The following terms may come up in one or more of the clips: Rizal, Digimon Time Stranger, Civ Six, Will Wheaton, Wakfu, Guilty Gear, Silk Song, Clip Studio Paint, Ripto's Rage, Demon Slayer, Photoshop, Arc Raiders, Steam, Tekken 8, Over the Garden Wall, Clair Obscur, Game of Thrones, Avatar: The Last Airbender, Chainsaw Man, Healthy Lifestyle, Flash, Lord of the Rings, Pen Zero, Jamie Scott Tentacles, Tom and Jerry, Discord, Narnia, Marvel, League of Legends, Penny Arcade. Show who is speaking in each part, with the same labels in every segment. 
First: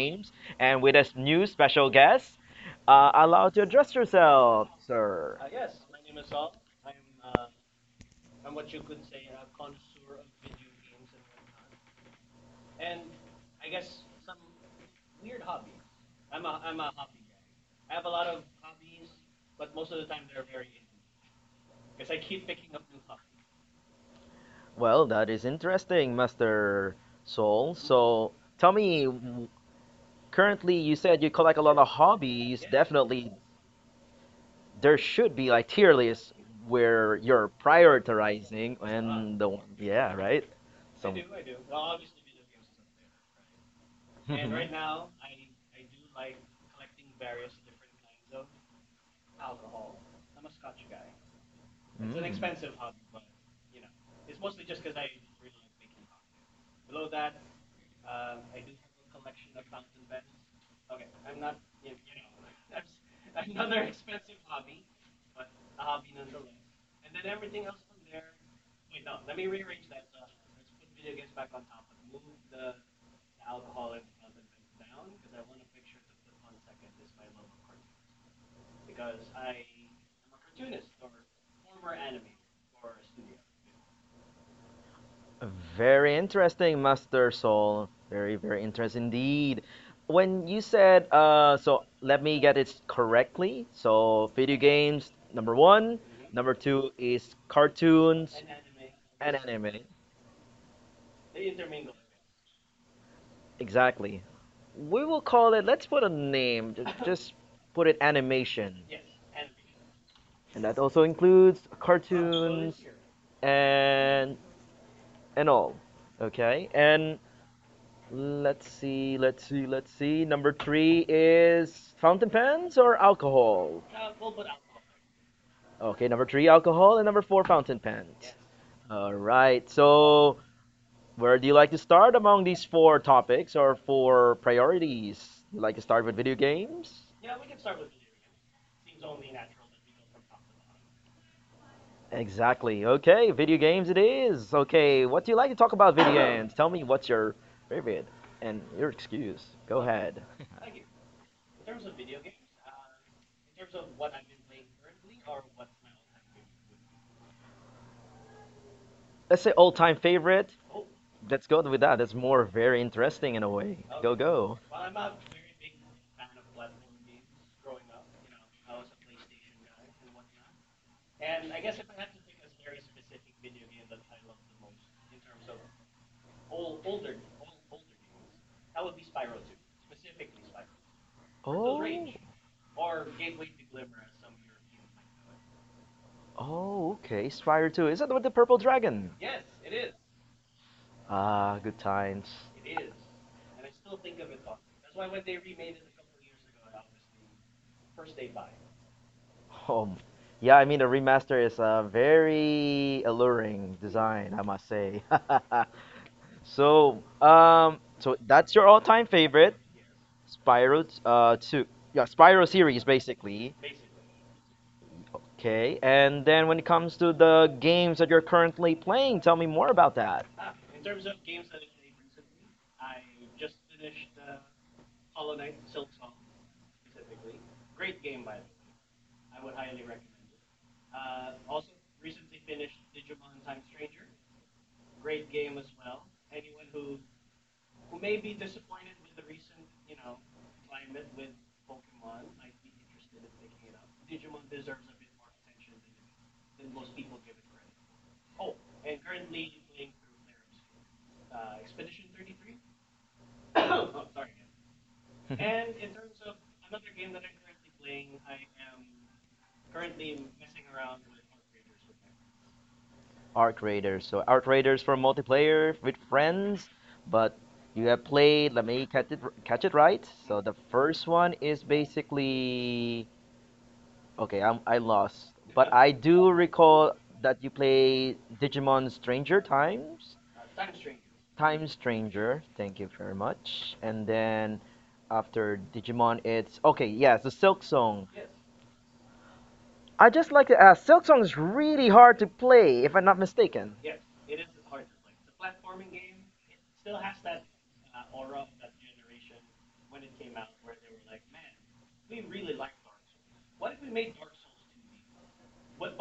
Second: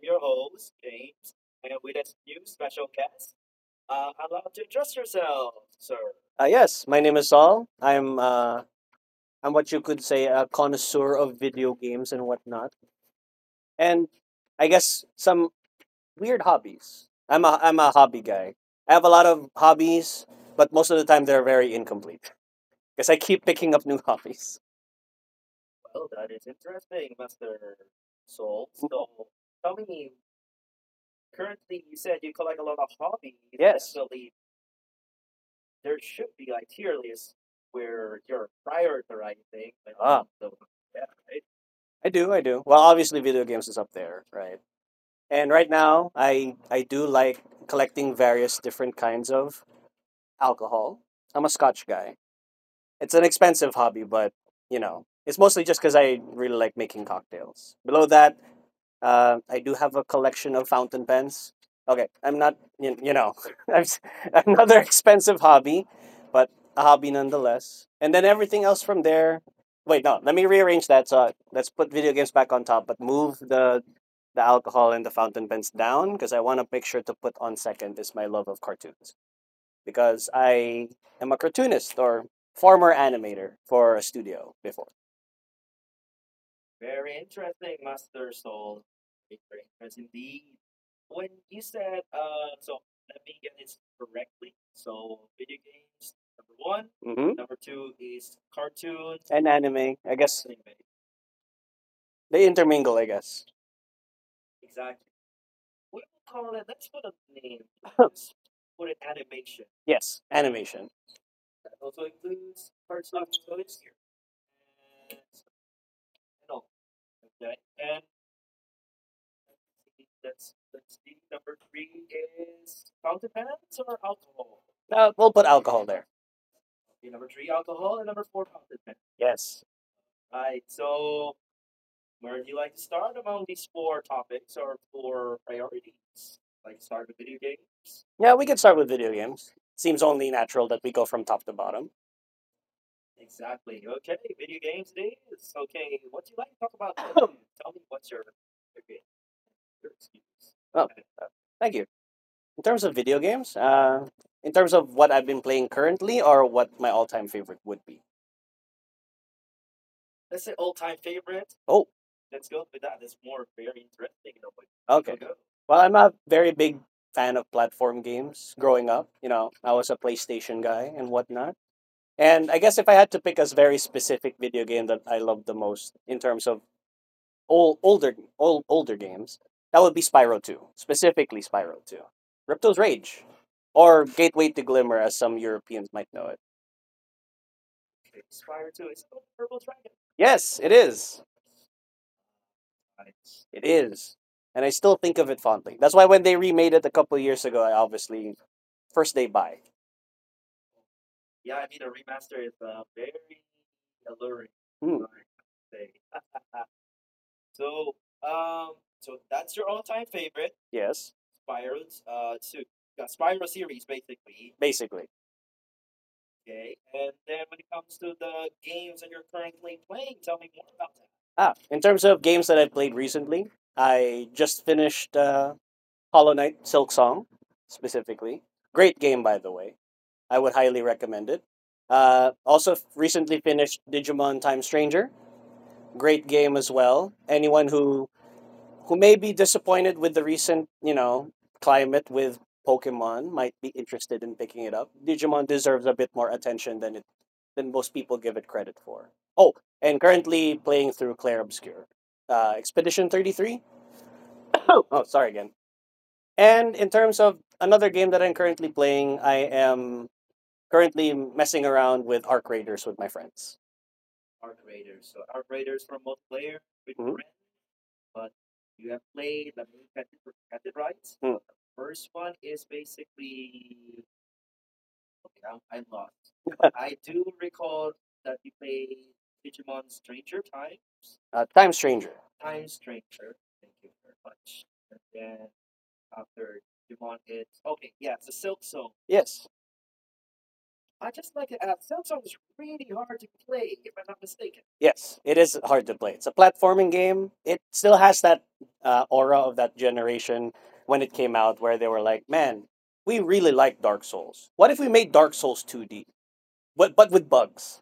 Speaker 1: James, and with a new special guest. Allowed to address yourself, sir.
Speaker 2: Yes, my name is Saul. I'm what you could say a connoisseur of video games and whatnot, and I guess some weird hobbies. I'm a hobby guy. I have a lot of hobbies, but most of the time they're very incomplete because I keep picking up new hobbies.
Speaker 1: Well, that is interesting, Master Soul. So, tell me, currently you said you collect a lot of hobbies.
Speaker 2: Yes.
Speaker 1: Definitely there should be like tier lists where you're prioritizing and the
Speaker 2: Ah.
Speaker 1: one, yeah, right. So
Speaker 2: I do, I
Speaker 1: so
Speaker 2: do. Well, obviously, video games is up there, right? And right now, I do like collecting various different kinds of alcohol. I'm a Scotch guy.
Speaker 1: Mm.
Speaker 2: It's an expensive
Speaker 1: Mm.
Speaker 2: hobby, but it's mostly just because I really like making cocktails. Below that, I do have a collection of fountain pens. Okay, I'm not, I'm s- another expensive hobby, but a hobby nonetheless. And then everything else from there. Wait, no, let me rearrange that. So let's put video games back on top, but move the alcohol and the fountain pens down because I want a picture to put on second is my love of cartoons because I am a cartoonist or former animator for a studio before.
Speaker 1: Very interesting, Master Soul. Very, very interesting indeed. When you said, so let me get it correctly. So, video games, number one.
Speaker 2: hmm
Speaker 1: Number two is
Speaker 2: And
Speaker 1: cartoons
Speaker 2: anime, I guess
Speaker 1: and anime.
Speaker 2: they intermingle, I guess.
Speaker 1: Exactly. We will call it. Let's put a name. Just put it animation,
Speaker 2: Yes, animation.
Speaker 1: and that also includes cartoons and and all. Okay. And let's see. Let's see. Let's see. Number three is fountain pens or alcohol.
Speaker 2: We'll put alcohol there.
Speaker 1: Okay. Number three, alcohol, and number four, fountain pens.
Speaker 2: Yes.
Speaker 1: All right. So, where do you like to start among these four topics or four priorities? You like to start with video
Speaker 2: Yeah,
Speaker 1: games?
Speaker 2: we could start with video games. Seems only natural that we go from top to bottom.
Speaker 1: Exactly. Okay, video games it is. Okay, what do you like to talk about video games? Tell me what's your favorite and your excuse.
Speaker 2: Oh,
Speaker 1: Go ahead.
Speaker 2: thank you. In terms of video games, in terms of what I've been playing currently or what my all time favorite would be.
Speaker 1: Let's say all time favorite.
Speaker 2: Oh,
Speaker 1: Let's go with that. That's more very interesting in a way.
Speaker 2: okay. go
Speaker 1: Go,
Speaker 2: Well,
Speaker 1: go.
Speaker 2: I'm a very big fan of platform games growing up. You know, I was a PlayStation guy and whatnot. And I guess if I had to pick a very specific video game that I love the most in terms of old, older games, that would be Spyro 2, specifically Spyro 2. Ripto's
Speaker 1: Oh,
Speaker 2: Rage or Gateway to Glimmer as some Europeans might know it.
Speaker 1: oh, okay. Spyro 2. Is that with the purple dragon?
Speaker 2: Yes, it is.
Speaker 1: Ah, good times.
Speaker 2: It is. And I still think of it fondly. That's why when they remade it a couple of years ago, I obviously first day buy.
Speaker 1: Um, yeah, I mean, the remaster is a very
Speaker 2: Hmm,
Speaker 1: alluring design, I must say. So, so that's your
Speaker 2: yes,
Speaker 1: all-time favorite. Spiral two, yeah, Spiral series
Speaker 2: basically.
Speaker 1: basically. Okay. And then when it comes to the games that you're currently playing, tell me
Speaker 2: Ah,
Speaker 1: more
Speaker 2: in
Speaker 1: about
Speaker 2: terms of
Speaker 1: that.
Speaker 2: games that I've played recently, I just finished Hollow Knight Silk Song specifically. Great game, by the way. I would highly recommend it. Also, recently finished Digimon Time Stranger. Great game as well. Anyone who may be disappointed with the recent, climate with Pokemon might be interested in picking it up. Digimon deserves a bit more attention than most people give it credit for. Oh, and currently playing through Clair Obscur. Expedition 33? Oh, sorry again. And in terms of another game that I'm currently playing, I am currently messing around with Arc Raiders with my friends.
Speaker 1: Arc Raiders. So Arc Raiders for
Speaker 2: Mhm.
Speaker 1: multiplayer with friends, but you have played, let me
Speaker 2: Mm.
Speaker 1: catch it right. So the first one is basically okay, I lost. But I do recall that you play Digimon Stranger
Speaker 2: Time
Speaker 1: Times.
Speaker 2: Stranger.
Speaker 1: Time Stranger. Thank you very much. And then after Digimon, it's okay. Yes, the
Speaker 2: Yes.
Speaker 1: Silk Song. I just like to ask. Silk Song is really hard to play, if I'm not
Speaker 2: Yes, it is
Speaker 1: mistaken.
Speaker 2: hard to play. It's a platforming game. It still has that aura of that generation when it came out, where they were like, "Man, we really like Dark Souls. What if we made Dark Souls 2D, but with bugs?"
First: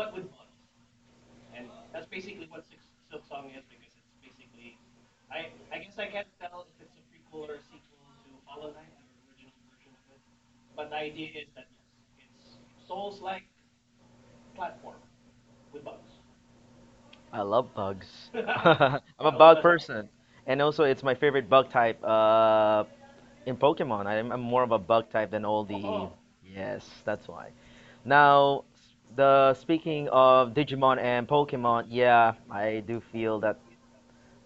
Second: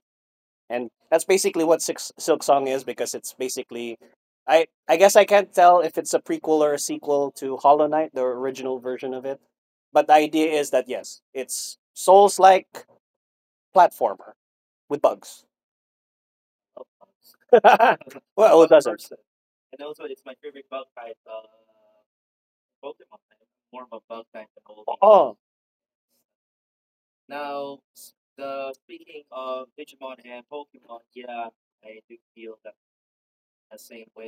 Speaker 2: And that's basically what Silk Song is because it's basically I guess I can't tell if it's a prequel or a sequel to Hollow Knight, the original version of it. But the idea is that yes, it's Souls-like platformer with bugs.
Speaker 1: I love bugs.
Speaker 2: Well, it
Speaker 1: I'm
Speaker 2: doesn't.
Speaker 1: a bug person, and also it's my favorite bug type. In Pokemon, I'm more of a bug type than
Speaker 2: Oh,
Speaker 1: all the. Yes, that's why. Now, the speaking of Digimon and Pokemon, yeah, I do feel that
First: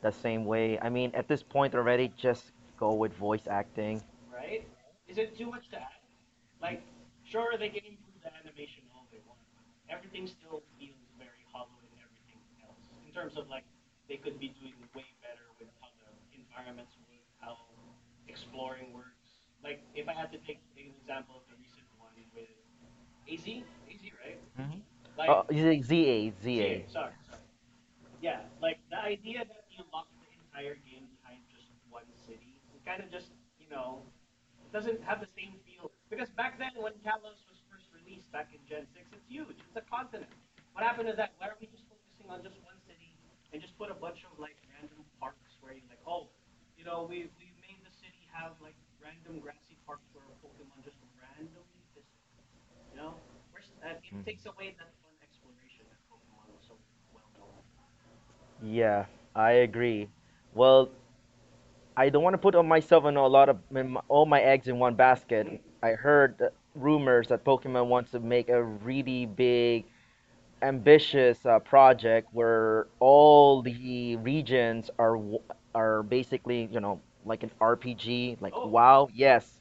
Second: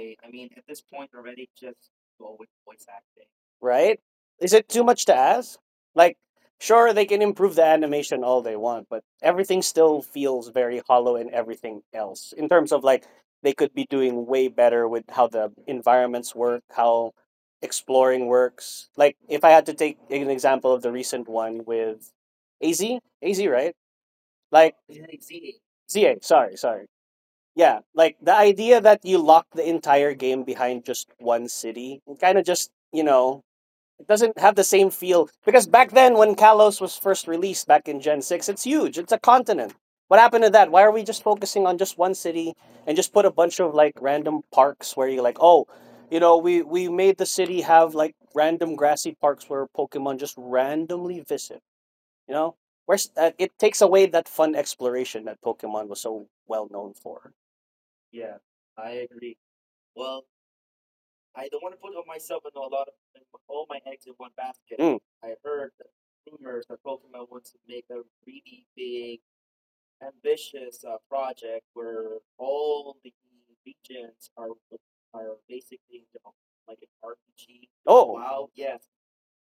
Speaker 1: the same way. I mean, at this point already, just go with voice
Speaker 2: right?
Speaker 1: acting.
Speaker 2: Is it too much to ask? Like, sure, they can improve the animation all they want, but everything still feels very hollow and everything else in terms of like they could be doing way better with how the environments work, how exploring works. Like, if I had to take an example of the recent one with AZ, AZ, right? Like,
Speaker 1: Mm-hmm. Oh,
Speaker 2: ZA,
Speaker 1: A,
Speaker 2: sorry,
Speaker 1: Z A.
Speaker 2: sorry. Yeah, like the idea that you lock the entire game behind just one city, kind of just, it doesn't have the same feel because back then when Kalos was first released back in Gen 6, it's huge. It's a continent. What happened to that? Why are we just focusing on just one city and just put a bunch of like random parks where you're like, "Oh, we made the city have like random grassy parks where Pokemon just randomly visit." You know? Where's It takes away that fun
Speaker 1: Mm.
Speaker 2: exploration that Pokemon was so well known for.
Speaker 1: Yeah, I agree. Well, I don't want to put on myself and a lot of all my eggs in
Speaker 2: Question.
Speaker 1: one
Speaker 2: Mm.
Speaker 1: basket. I heard rumors that Pokemon wants to make a really big ambitious project where all the regions are are basically, you know, like an
Speaker 2: Oh.
Speaker 1: RPG, like WoW, yes,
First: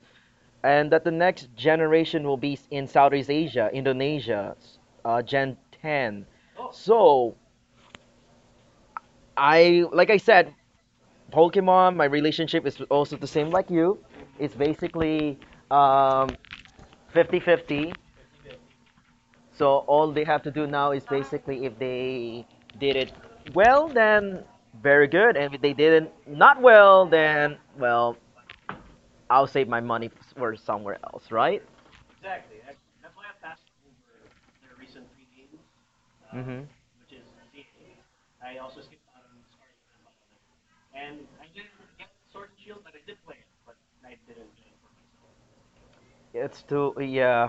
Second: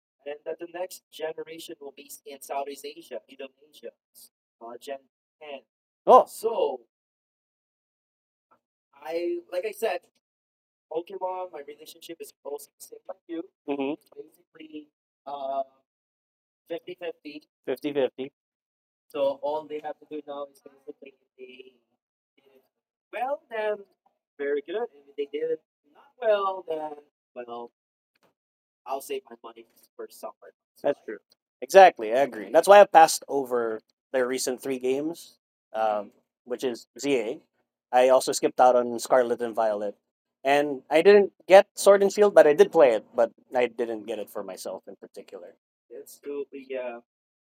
Speaker 1: and that the next generation will be in Southeast Asia, Indonesia, Gen ten.
Speaker 2: Oh.
Speaker 1: So I like I said, Pokemon. My relationship is also the same like
Speaker 2: Mhm.
Speaker 1: you. It's basically um, 50-50.
Speaker 2: 50-50.
Speaker 1: So all they have to do now is basically if they did it well, then very good, and if they didn't not well, then well, I'll save my money for somewhere
Speaker 2: That's true.
Speaker 1: else, right?
Speaker 2: Exactly, I agree. That's why I passed over their recent three games, um, which
Speaker 1: Hmm.
Speaker 2: is ZA. I also skipped out on Scarlet and Violet. And I didn't get Sword and Shield, but I did play it, but I didn't get it for myself in particular.
Speaker 1: It's too, yeah,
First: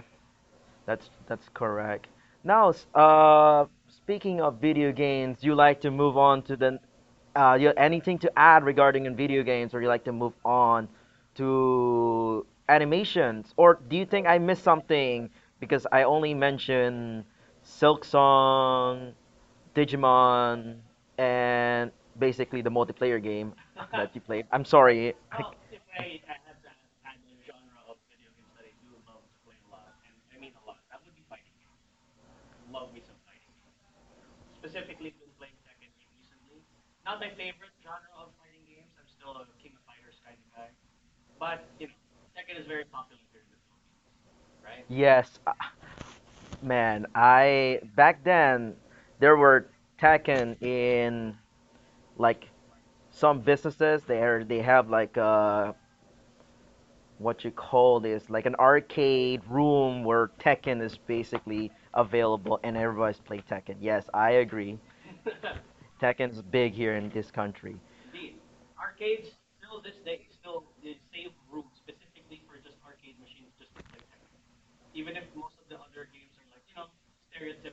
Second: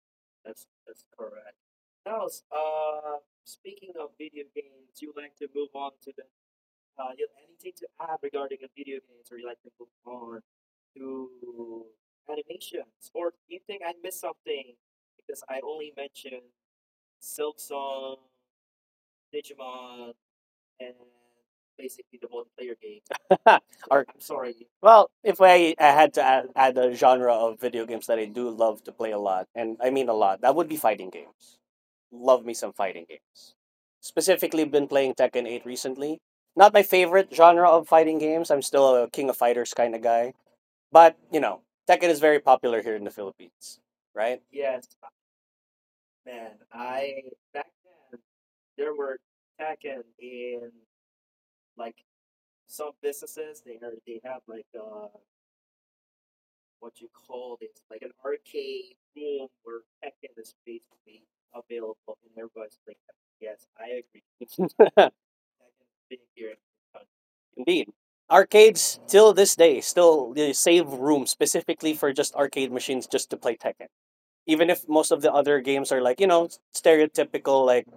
Speaker 1: that's correct. Now, speaking of video games, you like to move on to the you have anything to add regarding in video games, or you like to move on to animations, or do you think I missed something because I only mentioned Silk Song, Digimon, and basically the multiplayer game that you
Speaker 2: Or
Speaker 1: played? I'm sorry.
Speaker 2: well, if I had to add a genre of video games that I do love to play a lot, and I mean a lot, that would be fighting
Speaker 1: Games,
Speaker 2: games. Love me some fighting games. Specifically, been playing Tekken 8 recently. Not my favorite genre of fighting games. I'm still a King of Fighters kind of guy. But, Tekken is very popular here in the Philippines, right?
Speaker 1: yes, man, I back then there were Tekken in like some businesses they are they have like what you call this like an arcade room where Tekken is basically available and everybody's play Tekken. Yes, I agree. Tekken's big here in this
Speaker 2: Indeed.
Speaker 1: country.
Speaker 2: Arcades, till this day, still they save room specifically for just arcade machines just to play Tekken. Even if most of the other games are like, stereotypical, like,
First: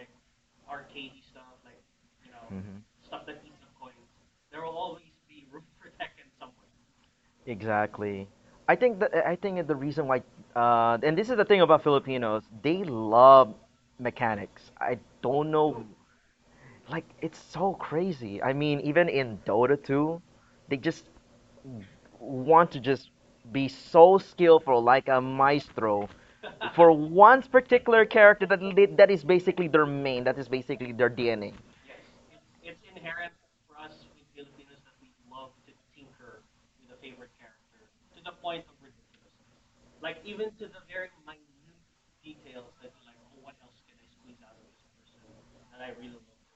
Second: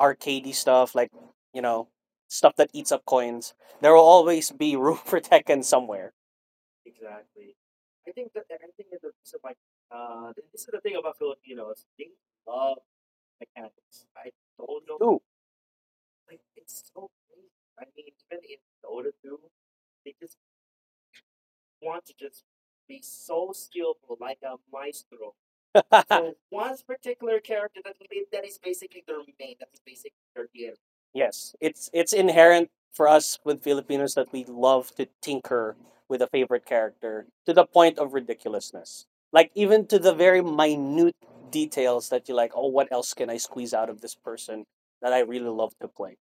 Speaker 2: arcadey stuff like you know stuff that
Speaker 1: Hmm.
Speaker 2: eats up coins, there will always be room for Tekken somewhere.
Speaker 1: Exactly. I think the reason why, and this is the thing about Filipinos, they love mechanics. I don't
Speaker 2: Ooh.
Speaker 1: know, like it's so crazy. I mean, even in Dota 2, they just want to just be so skillful, like a maestro, for one particular character that that is basically their main, that is basically their DNA.
Speaker 2: Yes, it's inherent for us with Filipinos that we love to tinker with a favorite character to the point of ridiculousness. Like even to the very minute details that you like, oh, what else can I squeeze out of this person that I really love to play?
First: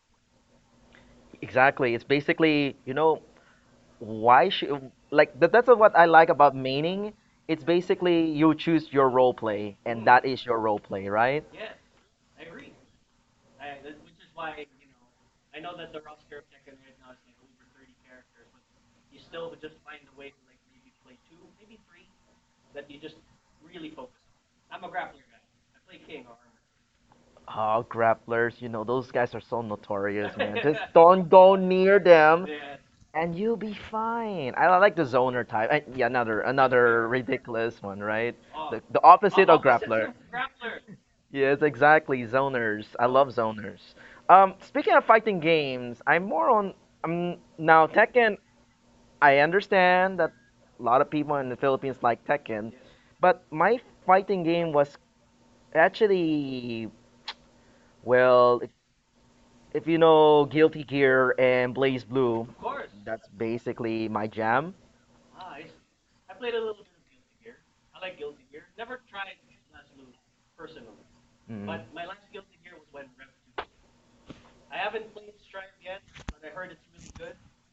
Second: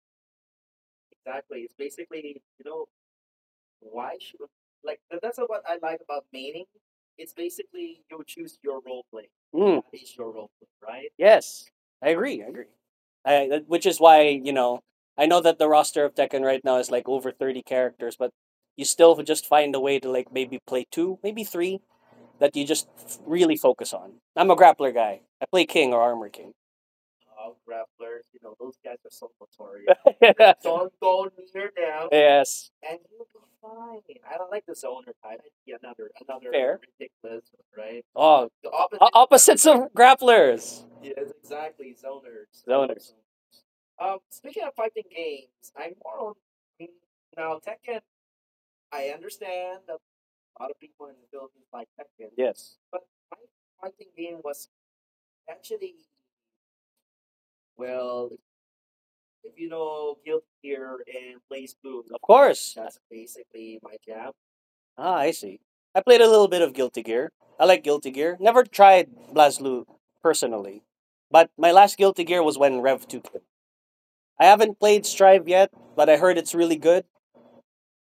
Speaker 1: Exactly. It's basically, you know, why should like that, that's what I like about maining. It's basically you choose your role play,
Speaker 2: Mm.
Speaker 1: and
Speaker 2: It's
Speaker 1: that
Speaker 2: your
Speaker 1: is
Speaker 2: role,
Speaker 1: your role play,
Speaker 2: right?
Speaker 1: right?
Speaker 2: Yes, I agree. I agree. Which is why I know that the roster of Tekken right now is like over 30 characters, but you still just find a way to like maybe play two, maybe three that you just really focus on. I'm a grappler guy. I play King or Armor King.
Speaker 1: Oh, grapplers, you know, those guys are so notorious, man. Just don't go near them
Speaker 2: Yes.
Speaker 1: and you'll be fine. I like the zoner type. Yeah, another ridiculous one, right?
Speaker 2: Oh,
Speaker 1: The oh, opposite
Speaker 2: opposites
Speaker 1: of
Speaker 2: of
Speaker 1: grappler.
Speaker 2: grapplers.
Speaker 1: Yes, exactly. Zoners. I Oh, love zoners. Speaking of fighting games, I'm more on now Tekken. I understand that a lot of people in the Philippines like
Speaker 2: Yes.
Speaker 1: Tekken, but my fighting game was actually well. If you know Guilty Gear and
Speaker 2: Of
Speaker 1: Blaze
Speaker 2: course.
Speaker 1: Blue, of that's basically my jam.
Speaker 2: Ah, I see. I played a little bit of Guilty Gear. I like Guilty Gear. Never tried Blazblue personally, but my
Speaker 1: Mm.
Speaker 2: last Guilty Gear was when Rev 2 came. I haven't played Strive yet, but I heard it's really good.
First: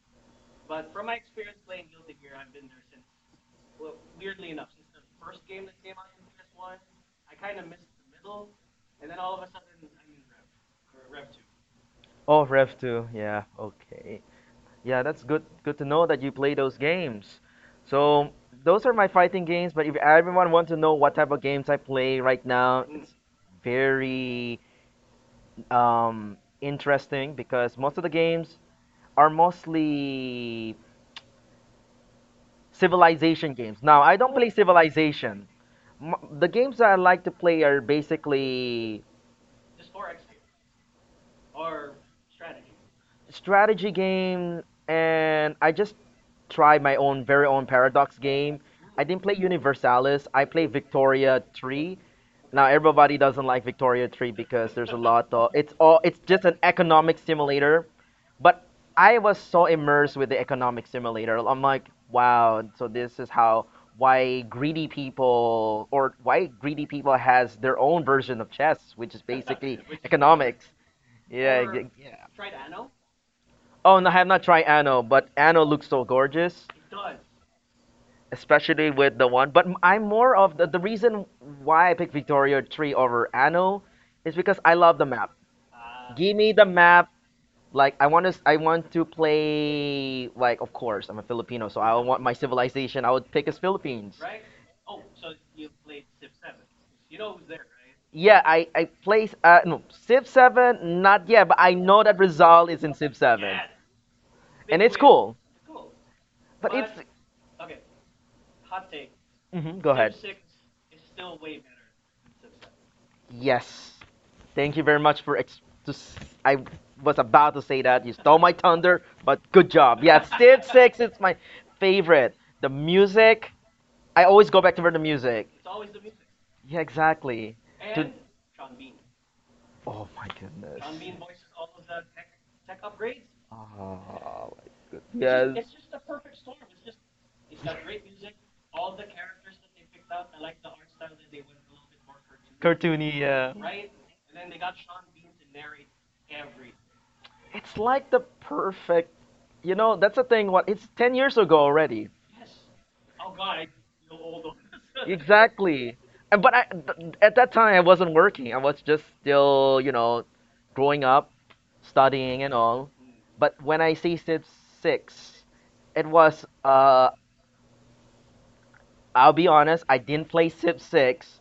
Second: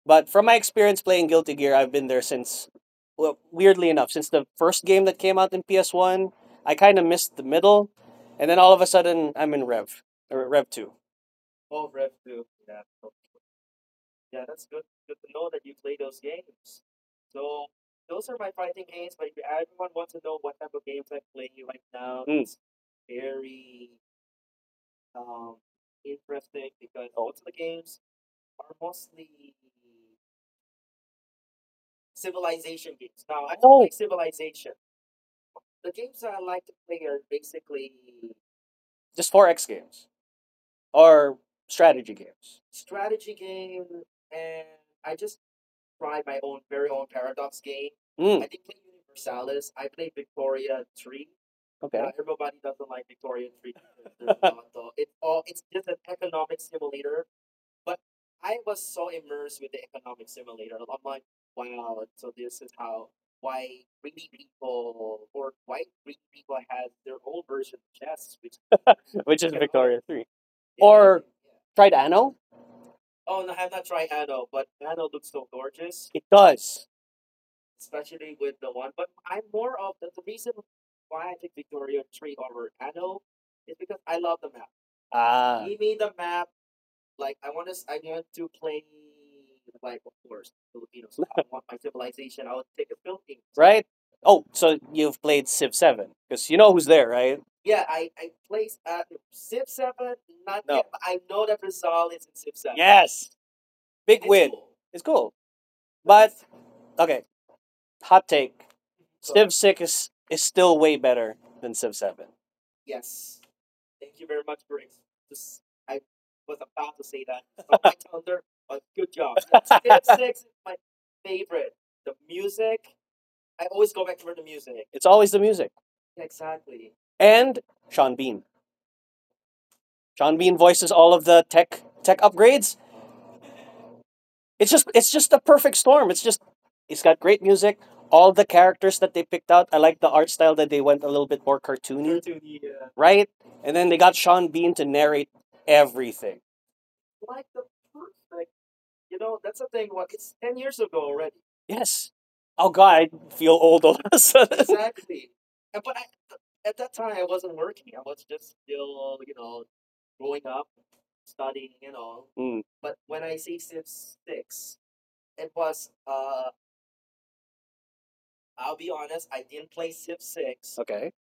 Speaker 2: But from my experience playing Guilty Gear, I've been there since, well, weirdly enough, since the first game that came out in PS1. I kind of missed the middle, and then all of a sudden, I'm in Rev, or Rev 2.
Speaker 1: Oh, Rev 2. Yeah, okay. Yeah, that's good to know that you play those games. So, those are my
Speaker 2: Games.
Speaker 1: fighting games, but if
Speaker 2: I
Speaker 1: everyone wants to know what type of
Speaker 2: like.
Speaker 1: games I play right
Speaker 2: Mm.
Speaker 1: now, it's very interesting because most of the games are mostly civilization
Speaker 2: Oh.
Speaker 1: games.
Speaker 2: Oh.
Speaker 1: Now, I don't play civilization. The games that I like to play are basically
Speaker 2: Just 4X games are strategy games.
Speaker 1: strategy game, and I just try my own very own
Speaker 2: Mm. Mm,
Speaker 1: Paradox game. I didn't play Universalis. I play
Speaker 2: okay.
Speaker 1: Victoria 3. Now everybody doesn't like Victoria 3 because there's a lot of it's all it's just an economic simulator, but I was so immersed with the economic simulator. I'm like, wow, so this is how why greedy people or why greedy people has their own version of
Speaker 2: Which
Speaker 1: chess, which is
Speaker 2: 3.
Speaker 1: basically economics.
Speaker 2: Tried Anno?
Speaker 1: Yeah, yeah. Oh, no, I have not tried Anno, but
Speaker 2: It
Speaker 1: Anno looks so
Speaker 2: does.
Speaker 1: gorgeous, especially with the one. But I'm more of the reason why I picked Victoria 3 over Anno is because I love the
Speaker 2: Ah,
Speaker 1: map. Give me the map, like I want to play, like of course I'm a Filipino so I want my civilization I would pick
Speaker 2: right?
Speaker 1: as
Speaker 2: Oh,
Speaker 1: Philippines.
Speaker 2: so you've played Civ 7 because you know who's there, right?
Speaker 1: Yeah,
Speaker 2: Played.
Speaker 1: I place no, Civ
Speaker 2: No.
Speaker 1: Seven not yet, but I know that Rizal is in Civ
Speaker 2: Yes,
Speaker 1: Seven,
Speaker 2: big win.
Speaker 1: and
Speaker 2: It's
Speaker 1: it's
Speaker 2: cool,
Speaker 1: cool.
Speaker 2: but
Speaker 1: But it's
Speaker 2: okay. Hot take: Civ 6
Speaker 1: hmm, go ahead.
Speaker 2: is still way better than Civ 7.
Speaker 1: Yes, thank you very much for I was about to say that you stole my thunder, but good job. Yeah, Civ Six is my favorite. The music, I always go back to
Speaker 2: It's
Speaker 1: the
Speaker 2: always the
Speaker 1: music.
Speaker 2: music
Speaker 1: Yeah,
Speaker 2: and
Speaker 1: exactly.
Speaker 2: Sean Bean.
Speaker 1: Oh
Speaker 2: Sean
Speaker 1: my
Speaker 2: Bean voices
Speaker 1: goodness.
Speaker 2: all of the tech upgrades.
Speaker 1: Characters. Oh
Speaker 2: It's
Speaker 1: my
Speaker 2: just it's
Speaker 1: goodness.
Speaker 2: just the
Speaker 1: Yes.
Speaker 2: perfect
Speaker 1: It's just-
Speaker 2: storm. It's just it's got great music. All the characters that they picked out, I like the art style that they went a little bit more cartoony, Cartoony, yeah,
Speaker 1: Cartoony,
Speaker 2: right?
Speaker 1: yeah.
Speaker 2: And then they got Sean Bean to narrate everything.
Speaker 1: It's like the perfect, you know, that's the thing. What it's 10 years ago
Speaker 2: Yes.
Speaker 1: already.
Speaker 2: Oh God, I feel old all of a sudden.
Speaker 1: Exactly. And but I th at that time I wasn't working. I was just still, you know, growing up, studying and
Speaker 2: Mm,
Speaker 1: all. But when I see Civ 6, it was I'll be honest, I didn't play Civ
Speaker 2: okay.
Speaker 1: 6,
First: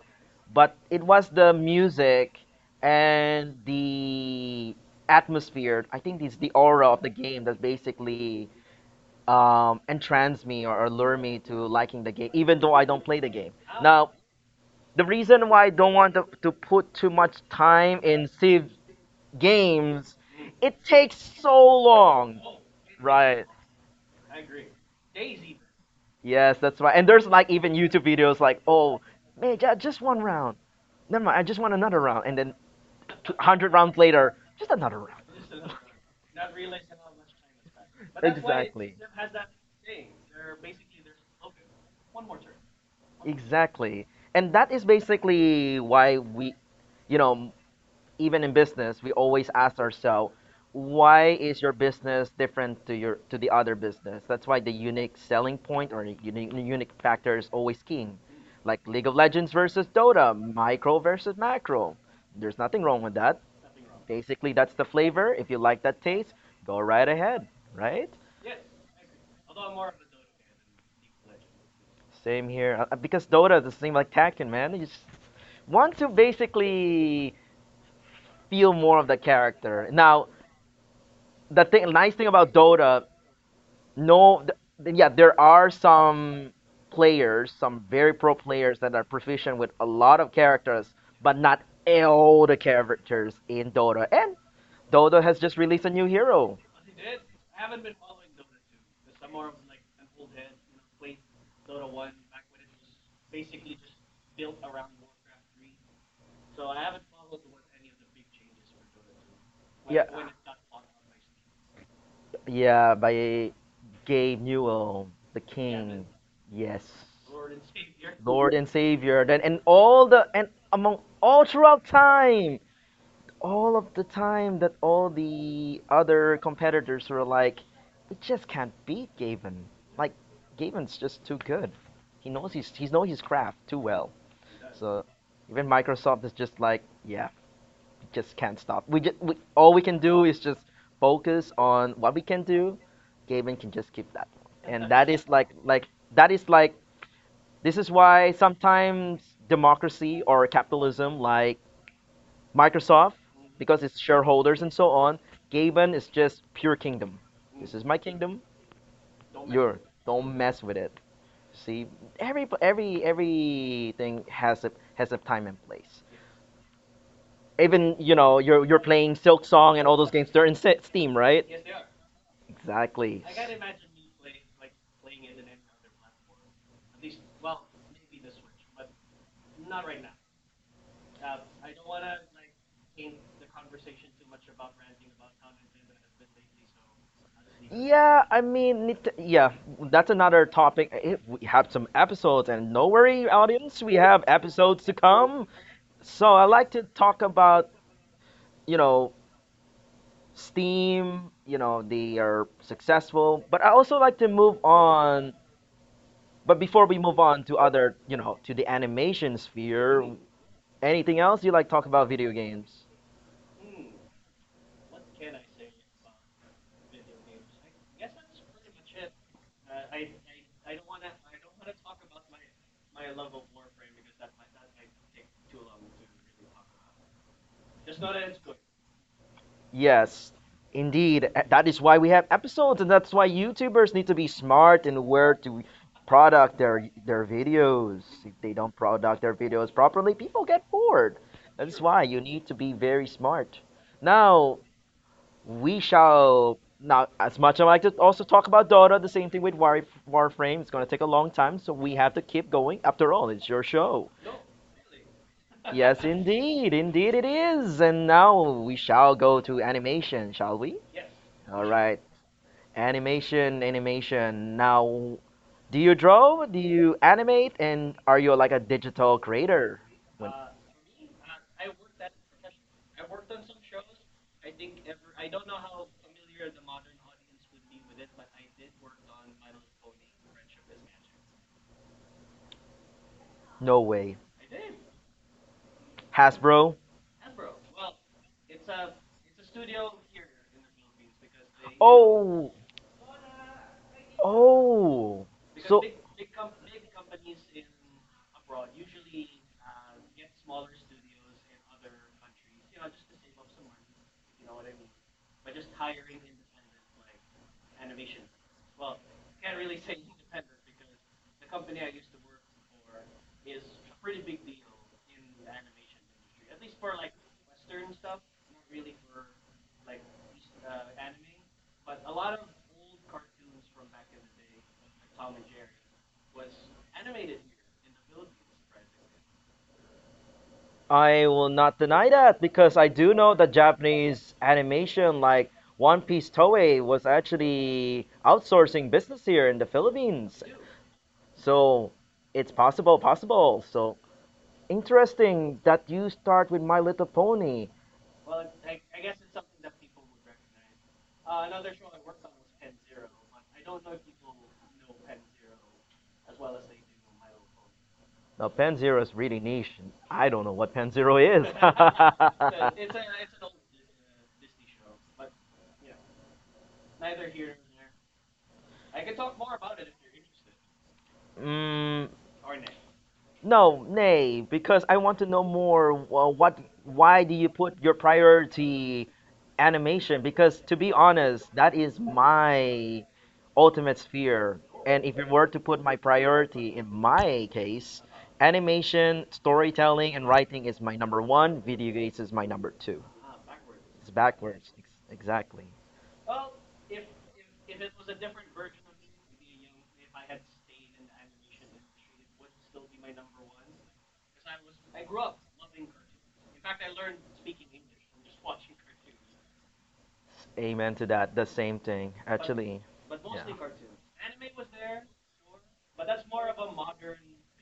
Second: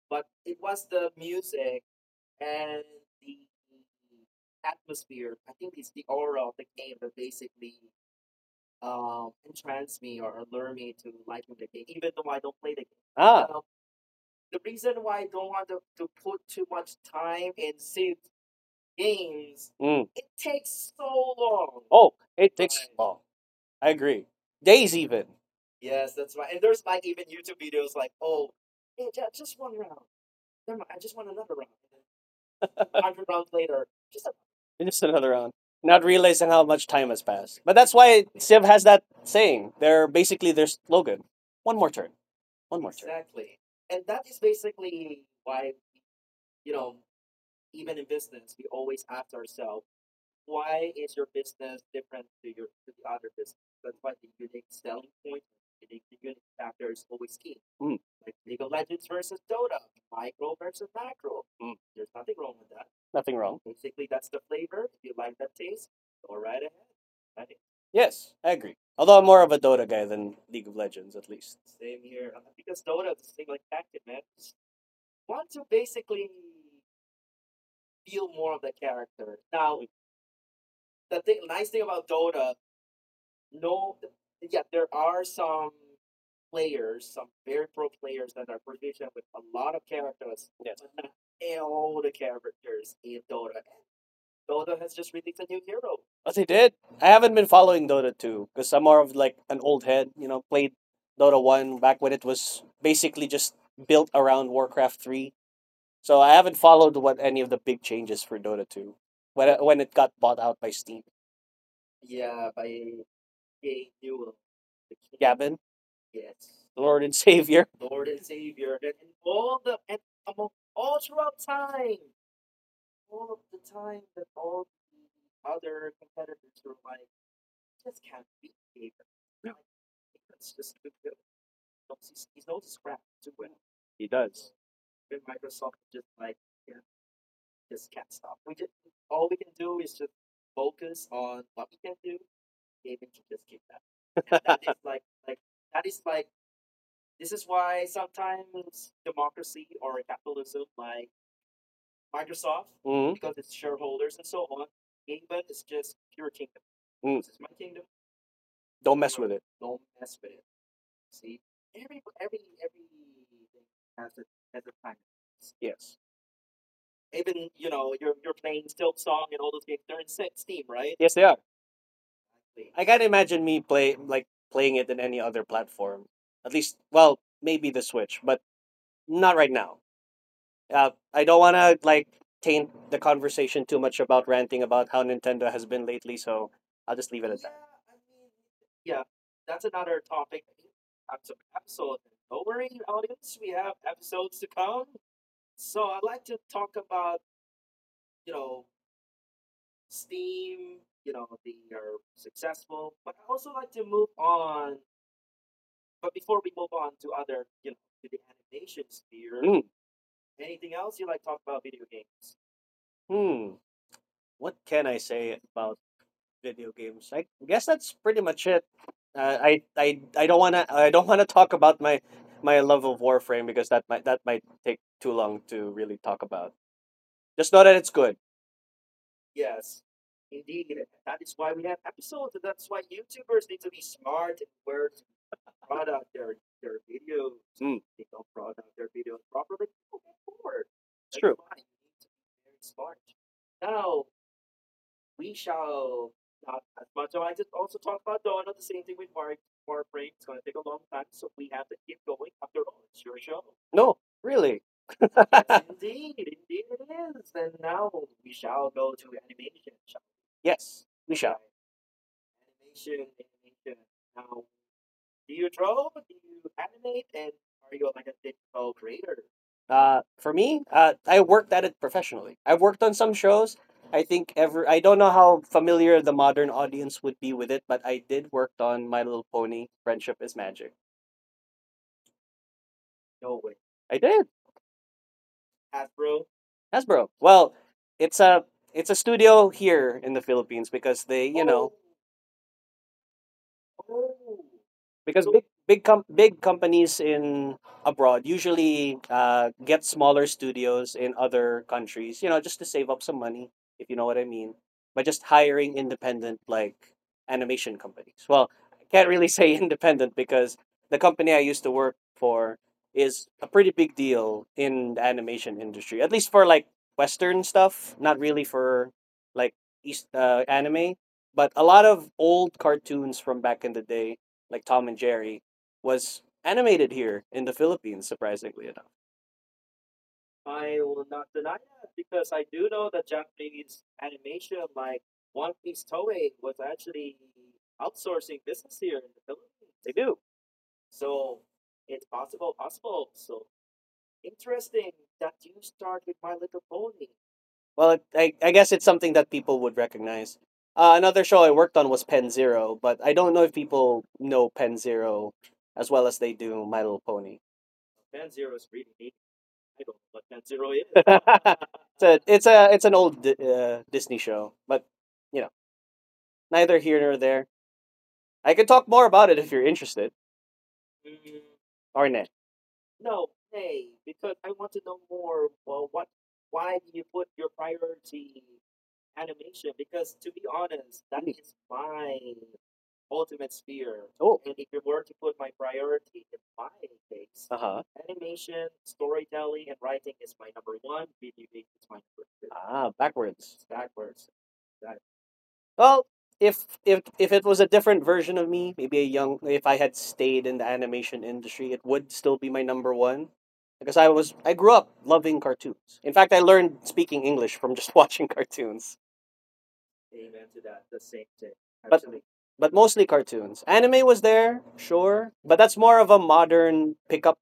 Speaker 1: but it was the music and the atmosphere. I think it's the aura of the game that basically entranced me or lured me to liking the game, even though I don't play the game.
Speaker 2: Ah.
Speaker 1: Now, the reason why I don't want to put too much time in Civ
Speaker 2: Mm.
Speaker 1: games, it takes so
Speaker 2: Oh,
Speaker 1: long.
Speaker 2: it takes. Right. Long.
Speaker 1: Right.
Speaker 2: I agree. Days even.
Speaker 1: Yes, that's right. And there's like even YouTube videos like, oh, man, just one round. Never mind, I just want another round. And then 100 rounds later, just another
Speaker 2: Just
Speaker 1: round.
Speaker 2: another round. Not realizing how much time has passed. But that's why Civ has
Speaker 1: Exactly.
Speaker 2: that saying. They're basically their slogan. One more turn. One more exactly. Turn.
Speaker 1: Exactly. And that is basically why we, you know, even in business, we always ask ourselves, why is your business different to your to the other business? That's why the unique selling point or unique factor is always
Speaker 2: Mm,
Speaker 1: king. Like League of Legends versus Dota, micro versus macro. There's nothing wrong with that.
Speaker 2: nothing wrong.
Speaker 1: Basically, that's the flavor. If you like that taste, go right ahead, right?
Speaker 2: Yes, I agree. Although I'm more of a Dota guy than League of Legends, at least.
Speaker 1: Same here. Because Dota is the same like Tekken, man. You just want to basically feel more of the character. Now, nice thing about Dota, no, yeah, there are some players, some very pro players that are proficient with a lot of characters, but not all the characters in Dota. And Dota has just released a new
Speaker 2: But
Speaker 1: hero.
Speaker 2: they did. I haven't been following Dota 2 because I'm more of like an old head, played Dota 1 back when it was basically just built around Warcraft 3. So I haven't followed what any of the big changes for Dota 2 when
Speaker 1: Yeah,
Speaker 2: it got bought out by Steam.
Speaker 1: yeah, by Gabe Newell, the
Speaker 2: Gavin?
Speaker 1: King. Yes,
Speaker 2: Lord and Savior.
Speaker 1: Lord and Savior. Then and all the and among all throughout time, all of the time that all the other competitors were like, we just can't beat Gaven. Like Gaven's just too good. He knows his craft too well.
Speaker 2: He does.
Speaker 1: So even Microsoft is just like, yeah, we just can't stop. All we can do is just focus on what we can do. Gaven can just keep that, and that is that is like this is why sometimes democracy or capitalism like Microsoft
Speaker 2: Hmm.
Speaker 1: because it's shareholders and so on. Gaben is just pure kingdom.
Speaker 2: This.
Speaker 1: This is my kingdom.
Speaker 2: Don't mess with it.
Speaker 1: Your don't mess with it. See, every everything has a time and place.
Speaker 2: Yes.
Speaker 1: Even you're playing Silk Song and all those games. They're in Steam,
Speaker 2: Yes,
Speaker 1: right?
Speaker 2: they are. I can't
Speaker 1: Exactly.
Speaker 2: imagine me play like playing it in any other platform. At least, well, maybe the Switch, but not right now. I don't want to like taint the conversation too much about ranting about how Nintendo has been lately, so I'll just leave it at that.
Speaker 1: I it. Yeah, I mean, yeah, that's another topic. We have some episodes, and no worry, audience, we have episodes to come. So I like to talk about, you know, Steam. You know, they are successful, but I also like to move on. But before we move on to other, to the
Speaker 2: Mm.
Speaker 1: animation sphere, anything else you like talk about video
Speaker 2: Hmm.
Speaker 1: games?
Speaker 2: What can I say about video games? I guess that's pretty much it. I don't wanna talk about my love of Warframe because that might take too long to really talk about. Just know that it's good.
Speaker 1: Yes, indeed. That is why we have episodes, and that's why YouTubers need to be smart in where to
Speaker 2: Your video.
Speaker 1: product their
Speaker 2: Mm,
Speaker 1: their videos. If they don't product their videos properly, people
Speaker 2: it's
Speaker 1: get
Speaker 2: true.
Speaker 1: bored. That is why you need to be very smart. Now we shall now as much as I like to also talk about Dota, the same thing with Warframe. It's gonna take a long time, so we have to keep going. After all, it's
Speaker 2: No,
Speaker 1: your show.
Speaker 2: really.
Speaker 1: Yes, indeed, indeed it is. And now we shall go to animation,
Speaker 2: Yes,
Speaker 1: shall we?
Speaker 2: we shall.
Speaker 1: All right. Animation, animation. Now, do you draw? Do you animate? And are you like a digital
Speaker 2: Uh,
Speaker 1: creator?
Speaker 2: for me,
Speaker 1: When-
Speaker 2: I worked at it professionally. I've worked on some shows. I think ever. I don't know how familiar the modern audience would be with it, but I did worked on My Little Pony: Friendship is Magic.
Speaker 1: no
Speaker 2: I did.
Speaker 1: way. Hasbro?
Speaker 2: Hasbro. Well, it's a it's a studio here in the Philippines because they,
Speaker 1: Oh,
Speaker 2: because
Speaker 1: oh.
Speaker 2: big big
Speaker 1: So
Speaker 2: com- big companies in abroad usually get smaller studios in other countries, you know, just to save up some money, if you know what I mean, by just hiring independent, like, animation companies. Well, I can't really say independent because the company I used to work for is a pretty big deal in the animation industry, at least for like Western stuff, not really for like east, anime. But a lot of old cartoons from back in the day, like Tom and Jerry, was animated here in the Philippines, surprisingly enough.
Speaker 1: I will not deny that because I do know that Japanese animation, like One Piece Toei, was actually outsourcing business here in the Philippines. So it's possible, possible. So interesting that you start with My Little Pony.
Speaker 2: Well, I guess it's something that people would recognize. Another show I worked on was Pen Zero, but I don't know if people know Pen Zero as well as they do My Little Pony.
Speaker 1: Now Pen is really niche. I don't know what Pen is.
Speaker 2: it's a it's a it's an old Disney show, but, you know, neither here nor there. I could talk more about it if you're interested.
Speaker 1: Mm,
Speaker 2: Arnett.
Speaker 1: No, nay, because I want to know more. Well, what? Why do you put your priority animation? Because to be honest, that is my ultimate
Speaker 2: Oh.
Speaker 1: sphere. And if you were to put my priority in my
Speaker 2: Uh huh.
Speaker 1: case, animation, storytelling, and writing is my number one. Video games is my number two.
Speaker 2: Ah, backwards.
Speaker 1: It's backwards, exactly.
Speaker 2: Well, if if if it was a different version of me, maybe a young— if I had stayed in the animation industry, it would still be my number one. Because I grew up loving cartoons. In fact, I learned speaking English from just watching cartoons.
Speaker 1: Amen to that. The same thing,
Speaker 2: but
Speaker 1: actually.
Speaker 2: but mostly
Speaker 1: Yeah.
Speaker 2: cartoons. Anime was there, sure, but that's more of a modern pickup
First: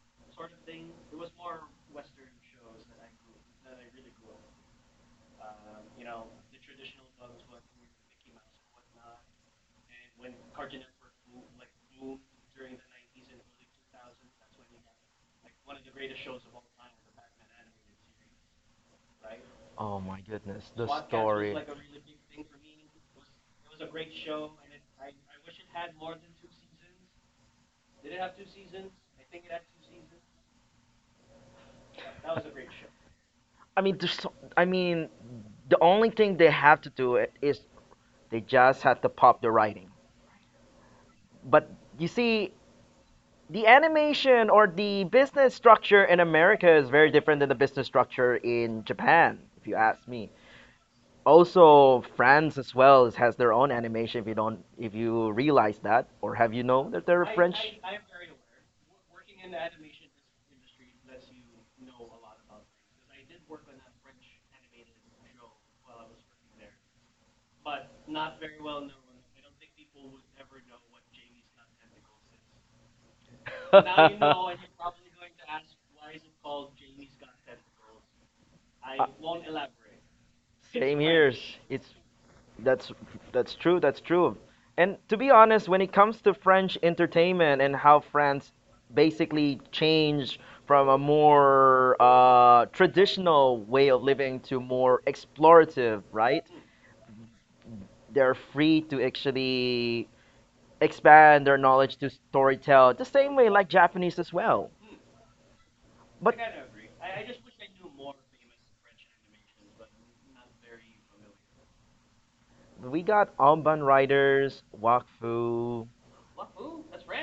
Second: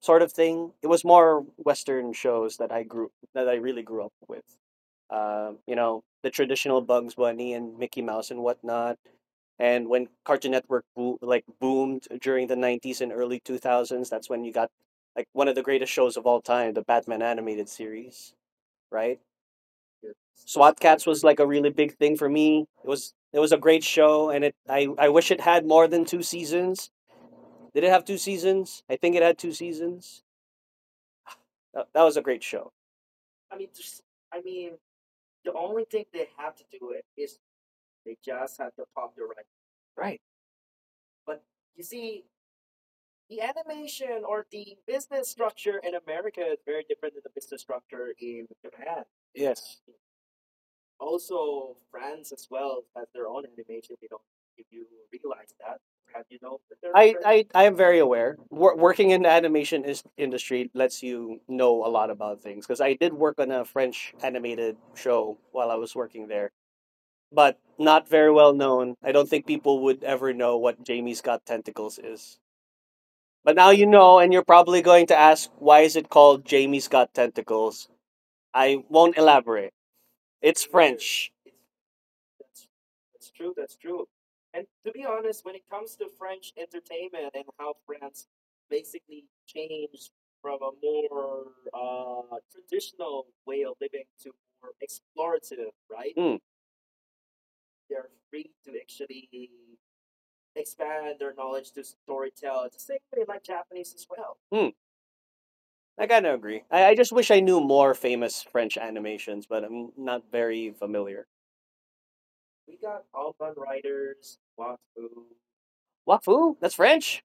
Speaker 2: sort of thing. It was more Western shows that I really grew up with. You know, the traditional Bugs Bunny and Mickey Mouse and whatnot. And when Cartoon Network boomed during the 90s and early 2000s, that's when you got like one of the greatest shows of all time, the Batman animated series, right?
Speaker 1: Oh my goodness,
Speaker 2: SWAT
Speaker 1: the
Speaker 2: Cats was like a
Speaker 1: story.
Speaker 2: really big thing for me. It was a great show, and it I wish it had more than two seasons. Did it have two seasons? I think it had two seasons. That was a great show.
Speaker 1: I mean, there's. So, I mean, the only thing they have to do it is they just have to pop the writing. But you see, the animation or the business structure in America is very different than the business structure in Japan, if you
Speaker 2: Yes.
Speaker 1: ask me. Also, France as well has their own animation. If you don't, if you realize that, or
Speaker 2: You
Speaker 1: have
Speaker 2: know?
Speaker 1: you known that
Speaker 2: I,
Speaker 1: they're
Speaker 2: I, I am
Speaker 1: French?
Speaker 2: very aware. Working in the industry lets you know a lot about things, because I did work on a French animated show while I was working there, but not very well known. I don't think people would ever know what Jamie Scott Tentacles is. But now you know, and you're probably going to ask, why is it called Jamie's Got Tentacles? I won't elaborate. It's French.
Speaker 1: Same here. It's that's that's true. That's true. And to be honest, when it comes to French entertainment and how France basically changed from a more traditional way of living to more explorative,
Speaker 2: Mm,
Speaker 1: right? They're free to actually expand their knowledge to storytell the same way like Japanese as
Speaker 2: mm,
Speaker 1: well.
Speaker 2: I kind of agree. I just wish I knew more famous French animations, but I'm not very familiar.
Speaker 1: We got Alban Riders, Wakfu.
Speaker 2: Wafu? That's French?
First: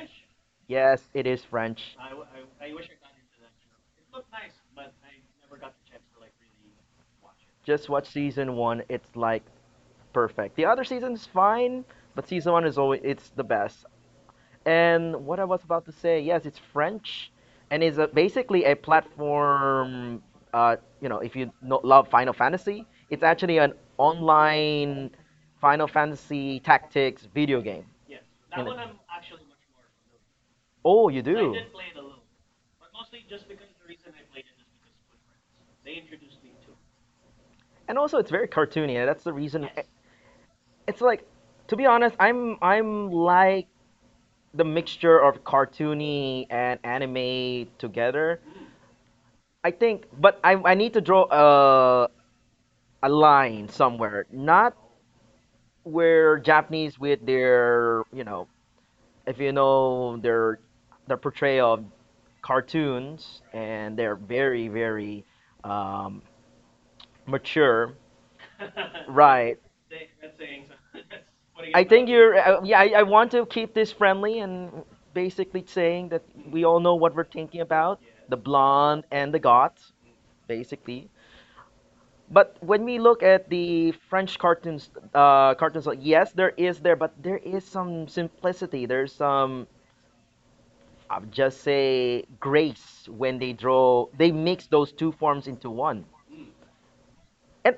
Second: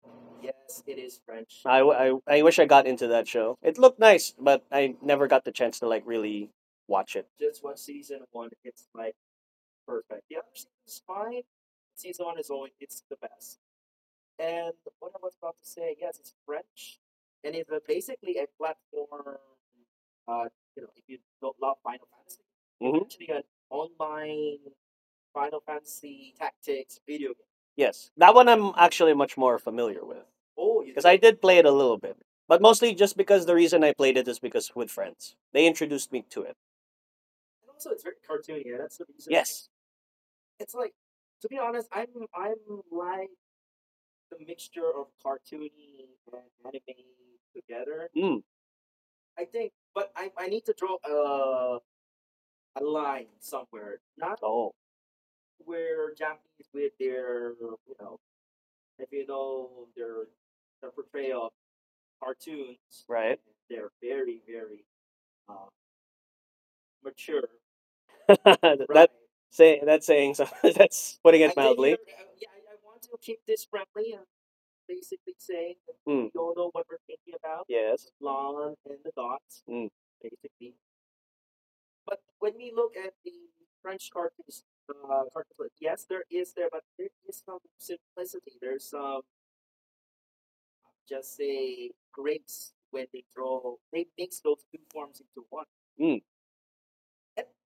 Speaker 1: Yes, it is
Speaker 2: I
Speaker 1: French.
Speaker 2: I I wish I got into that show. It looked nice, but I never got the chance to like really watch it.
Speaker 1: Just watch season one. It's like perfect. The other season's fine, but season one is always it's the best. And what I was about to say, yes, it's French, and is a, basically a platform. You know, if you no love Final Fantasy, it's
Speaker 2: Mhm.
Speaker 1: actually an online Final Fantasy Tactics video game. You
Speaker 2: Yes, that one
Speaker 1: know.
Speaker 2: I'm actually much more familiar with
Speaker 1: Oh, you
Speaker 2: because I did
Speaker 1: do.
Speaker 2: did play it a little bit, but mostly just because the reason I played it is because with friends they introduced me to it.
Speaker 1: And also, it's very cartoony. And That's the reason.
Speaker 2: Yes.
Speaker 1: It's like, to be honest, I'm like the mixture of cartoony and anime together.
Speaker 2: Mm.
Speaker 1: I think, but I need to draw a line somewhere, not
Speaker 2: Oh,
Speaker 1: where Japanese with their if you know their portrayal of cartoons
Speaker 2: right.
Speaker 1: and they're very um, mature,
Speaker 2: bright. That
Speaker 1: right?
Speaker 2: saying so. that's putting it
Speaker 1: I
Speaker 2: mildly.
Speaker 1: think you're yeah. I want to keep this friendly and basically saying that
Speaker 2: Mm.
Speaker 1: we
Speaker 2: you
Speaker 1: all know what we're thinking about
Speaker 2: Yes.
Speaker 1: the blonde and the goth,
Speaker 2: Mm.
Speaker 1: basically. But when we look at the French cartoons, like, yes, there is there, but there is some simplicity. There's some, I'll just say, grace when they draw. They mix those two forms into one.
Speaker 2: Mm.
Speaker 1: And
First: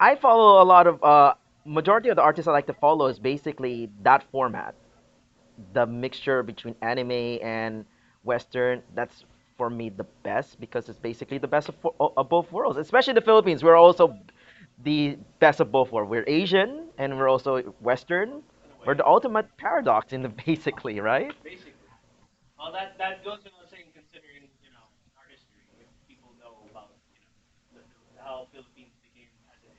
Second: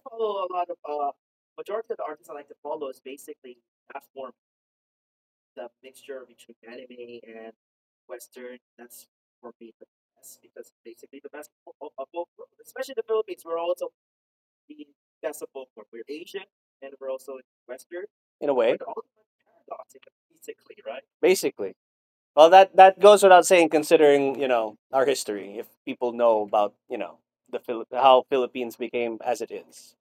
Speaker 1: I follow a lot of, majority of the artists I like to follow is basically that format. The mixture between anime and Western, that's for me the best because it's basically the best of, of both worlds, especially the Philippines. We're also the best of both worlds. We're Asian and we're also Western.
Speaker 2: In a way,
Speaker 1: We're the ultimate paradox in the basically, right?
Speaker 2: basically. Well, that that goes without saying, considering, you know, our history. If people know about, you know, the how Philippines became as it is,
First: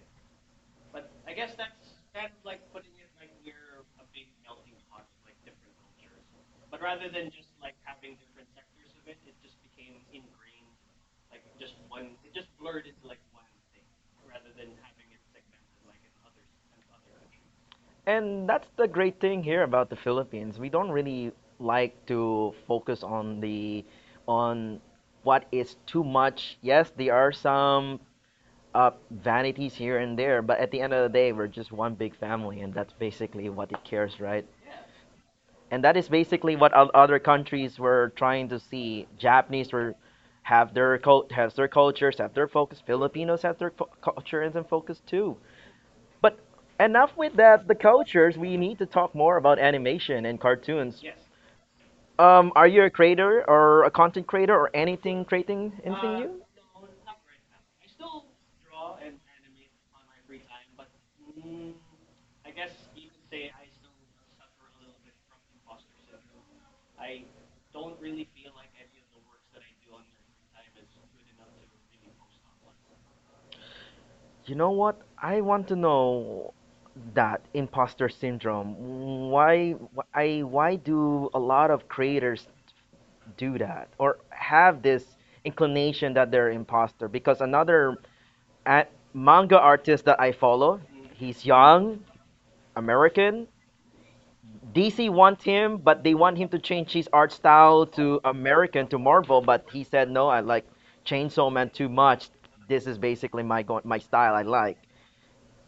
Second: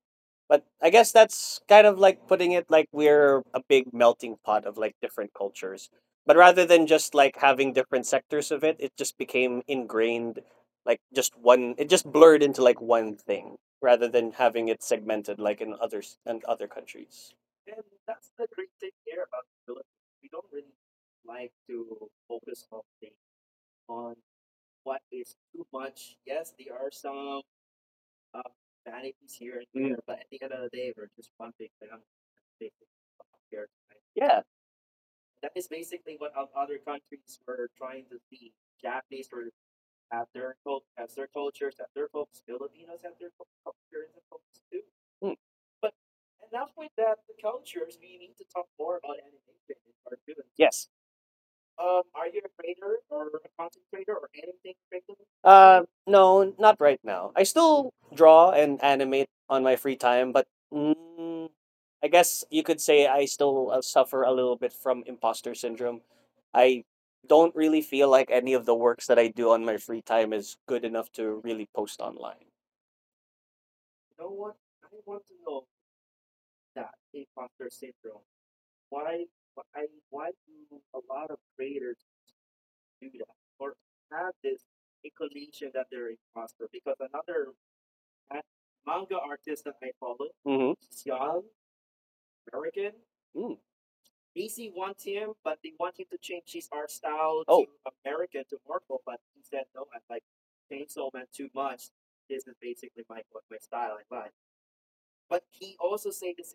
Speaker 2: but I guess that's kind of like putting it like we're a big melting pot of like different cultures. But rather than just like having different sectors of it, it just became ingrained, like just one. It just blurred into like one thing, rather than having it segmented like in others and other countries.
Speaker 1: And that's the great thing here about the Philippines. We don't really like to focus on the on what is too much. Yes, there are some
Speaker 2: Mm.
Speaker 1: vanities here and there, but at the end of the
Speaker 2: thing.
Speaker 1: day, we're just one big family, and that's basically
Speaker 2: Yeah.
Speaker 1: what it cares, right? And that is basically what other countries were trying to see. Japanese were has their cultures, have their focus. Filipinos have their
Speaker 2: Mm,
Speaker 1: cultures and focus too. But enough with that. The cultures. We need to talk more about
Speaker 2: yes.
Speaker 1: animation and cartoons. Are you a creator or a content creator
Speaker 2: Uh,
Speaker 1: or anything
Speaker 2: no, not
Speaker 1: creating
Speaker 2: right now.
Speaker 1: anything
Speaker 2: I
Speaker 1: new?
Speaker 2: still draw and animate on my free time, but mm, I guess you could say I still suffer a little bit from imposter syndrome. I don't really feel like any of the works that I do on my free time is good enough to really post online.
Speaker 1: You know what? I want to know that imposter syndrome. Why wh- I why do a lot of creators do that or have this inclination that they're imposter? Because another a manga
Speaker 2: Mm-hmm.
Speaker 1: artist that I follow, he's young,
Speaker 2: Mm.
Speaker 1: American, DC want him, but they want him to
Speaker 2: Oh,
Speaker 1: change his art style to American to Marvel. But he said no. I like Chainsaw Man too much. This is basically my my style. I like.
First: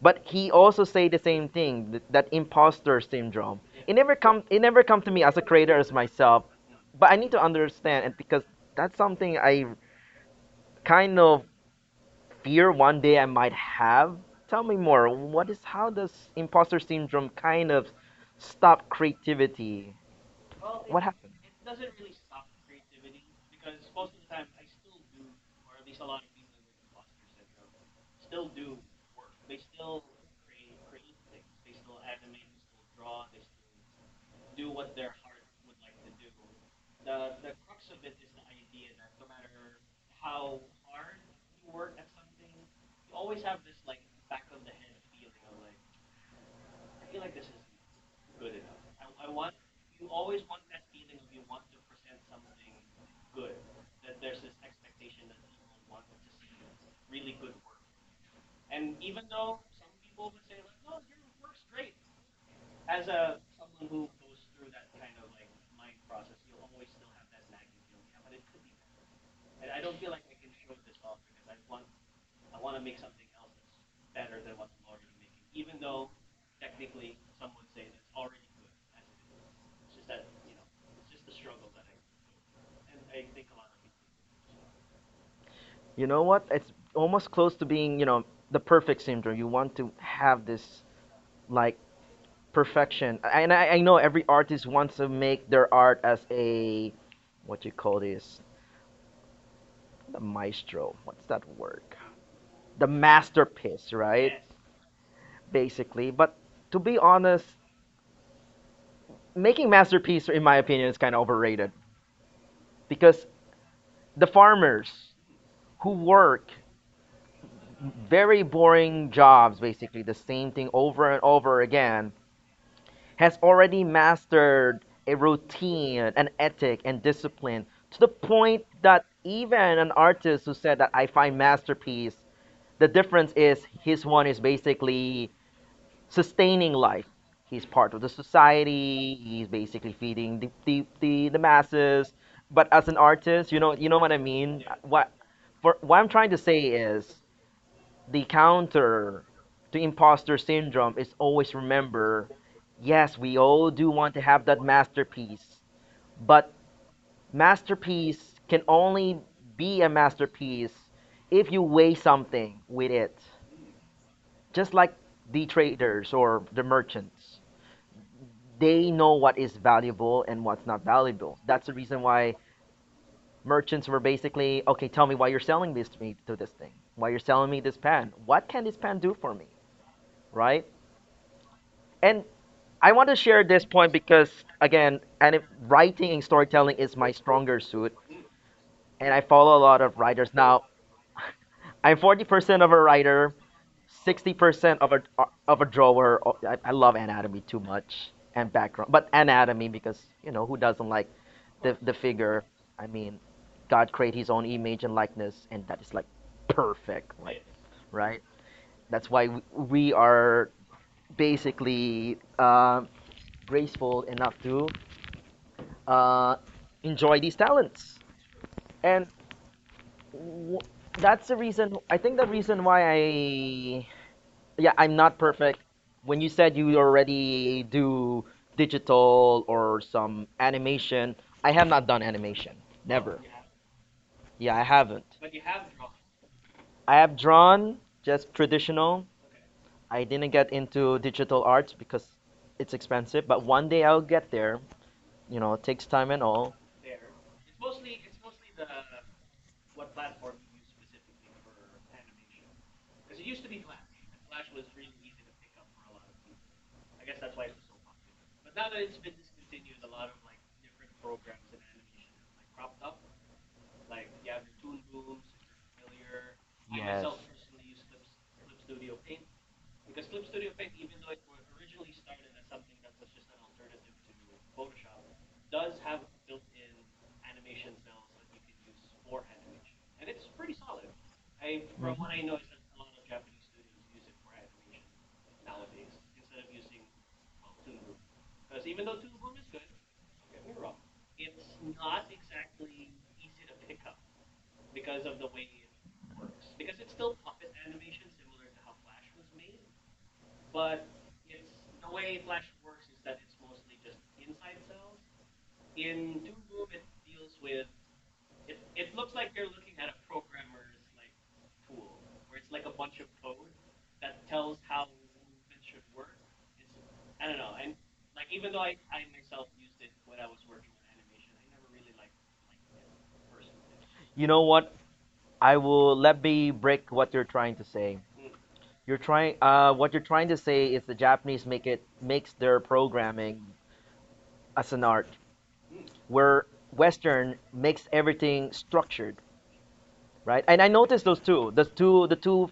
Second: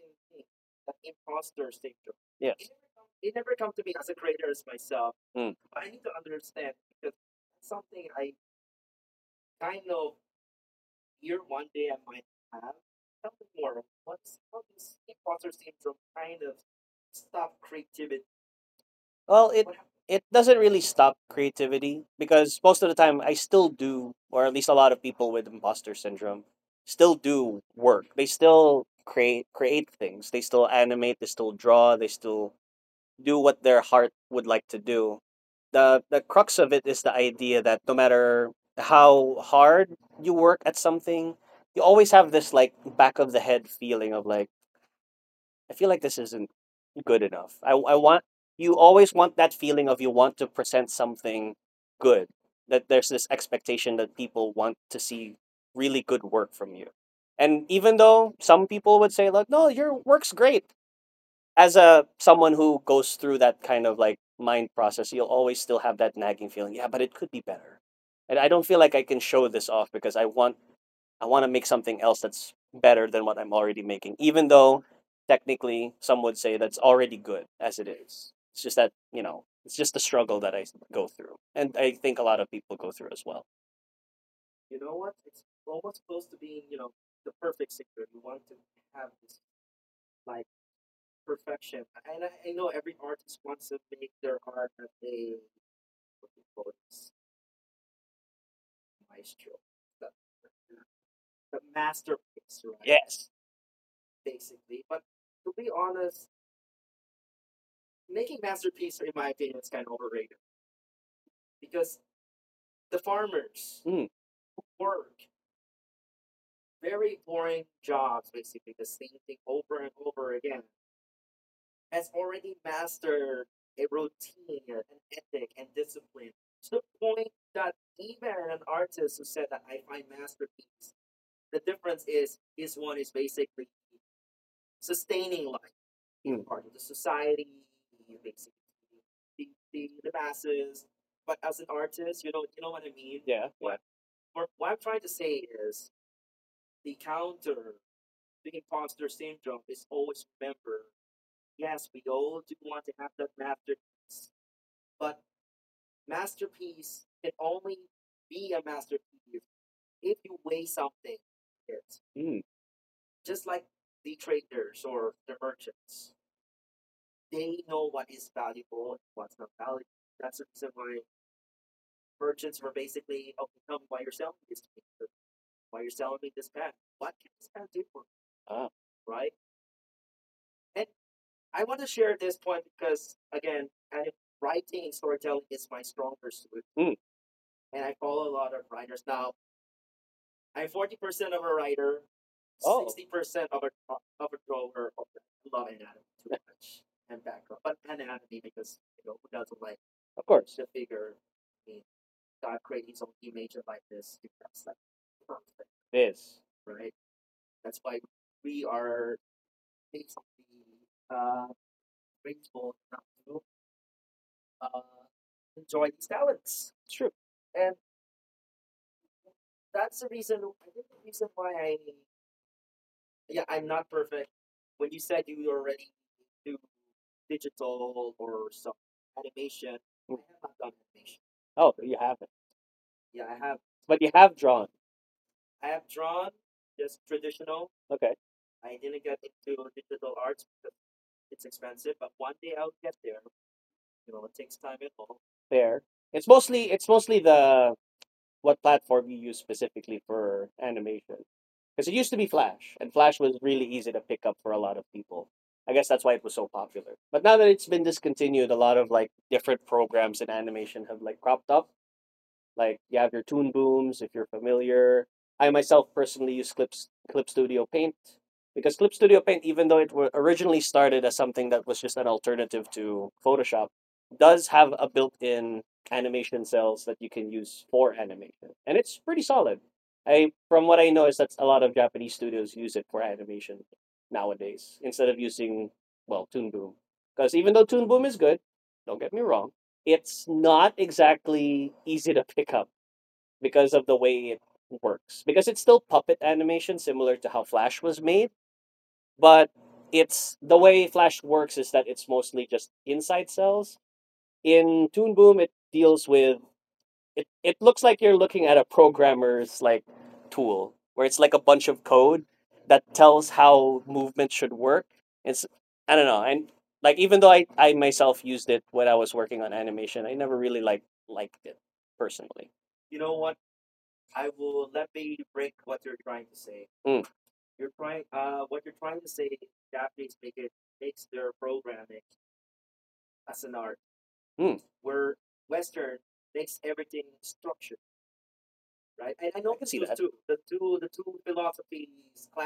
Speaker 1: But he also say the same thing that
Speaker 2: yes.
Speaker 1: imposter syndrome. It never come to me as a creator as myself. But I need to understand and because that's something I kind of fear one day I might have. Tell me more. What is how does imposter syndrome kind of stop
Speaker 2: Well, it
Speaker 1: creativity?
Speaker 2: it doesn't really
Speaker 1: What
Speaker 2: stop
Speaker 1: happened?
Speaker 2: creativity, because most of the time I still do, or at least a lot of people with imposter syndrome still do work. They still create things. They still animate. They still draw. They still do what their heart would like to do. The crux of it is the idea that no matter how hard you work at something, you always have this like back of the head feeling of like, I feel like this isn't good enough. I want you always want that feeling of, you want to present something good. That there's this expectation that people want to see really good work from you. And even though some people would say like, "No, your work's great," as a someone who goes through that kind of like mind process, you'll always still have that nagging feeling. Yeah, but it could be better. And I don't feel like I can show this off because I want to make something else that's better than what I'm already making, even though technically some would say that's already good as it is. It's just that, you know, it's just the struggle that I go through. And I think a lot of people go through as well.
Speaker 1: You know what? It's almost close to being, you know, the perfect syndrome. You want to have this like perfection, and I know every artist wants to make their art as a what you call this, the maestro. What's that word? The
Speaker 2: Yes.
Speaker 1: masterpiece, right? Basically, but to be honest, making masterpiece, in my opinion, is kind of overrated because
Speaker 2: Mm,
Speaker 1: the farmers who work very boring jobs, basically the same thing over and over again has already mastered a routine, an ethic, and discipline to the point that even an artist who said that I find masterpiece, the difference is his one is basically sustaining
Speaker 2: mm.
Speaker 1: life. He's part of the society. He's basically feeding the
Speaker 2: know,
Speaker 1: masses. But as an
Speaker 2: Yeah.
Speaker 1: artist, you know what I mean. What I'm trying to say is the counter to imposter syndrome is always remember, yes, we all do want to have that masterpiece, but masterpiece can only be a masterpiece if you weigh something
Speaker 2: Mm.
Speaker 1: with it, just like the traders or the merchants. They know what is valuable and what's not valuable. That's the reason why merchants were basically, okay, tell me why you're selling this to me to this thing, why you're selling me this pen, what can this pen do for
Speaker 2: Ah.
Speaker 1: me, right? And I want to share this point because again, and if writing and storytelling is my stronger
Speaker 2: Mm.
Speaker 1: suit, and I follow a lot of writers now. I'm 40% of a writer,
Speaker 2: Oh.
Speaker 1: 60% of a drawer. Oh, I love anatomy too much and background, but anatomy because you know who
Speaker 2: Of
Speaker 1: doesn't
Speaker 2: course.
Speaker 1: like the figure? I mean, God created His own image and likeness, and that is like
Speaker 2: It is.
Speaker 1: perfect, right? That's why we are basically graceful enough to uh, enjoy these
Speaker 2: It's true.
Speaker 1: talents. And w- that's the reason, I think the reason why yeah, I'm not perfect. When you said you already do digital or some animation, I have not done
Speaker 2: Oh,
Speaker 1: animation.
Speaker 2: you haven't.
Speaker 1: Never. Yeah, I
Speaker 2: But you
Speaker 1: haven't.
Speaker 2: have drawn.
Speaker 1: I have drawn just
Speaker 2: Okay.
Speaker 1: traditional. I didn't get into digital arts because it's expensive, but one day I'll get there. You know, it takes time and
Speaker 2: Fair.
Speaker 1: all.
Speaker 2: It's mostly the what platform you use specifically for animation. Because it used to be Flash, and Flash was really easy to pick up for a lot of people. I guess that's why it was so popular. But now that it's been discontinued, a lot of like different programs in animation have like cropped up. Like you have your Toon booms if you're familiar. I myself personally use
Speaker 1: Yes.
Speaker 2: Clip Studio Paint, because Clip Studio Paint, even though it were originally started as something that was just an alternative to Photoshop, does have a built-in animation cells that you can use for animation, and it's pretty solid. I from what I know is that a lot of Japanese studios use it for animation nowadays instead of using, well, Toon Boom, because even though Toon Boom is good, don't get me wrong. It's not exactly easy to pick up because of the way it works. Because it's still puppet animation, similar to how Flash was made, but it's the way Flash works is that it's mostly just inside cells. In Toon Boom, it deals with it it looks like you're looking at a programmer's like tool where it's like a bunch of code that tells how movement should work. It's I don't know, and like even though I myself used it when I was working on animation, I never really like liked it personally.
Speaker 1: You know what? I will let me
Speaker 2: Mm,
Speaker 1: break what you're trying to say. You're trying to say is the Japanese makes their programming
Speaker 2: mm,
Speaker 1: as an art, where Western makes everything structured,
Speaker 2: I see that.
Speaker 1: right? And I noticed those two, the two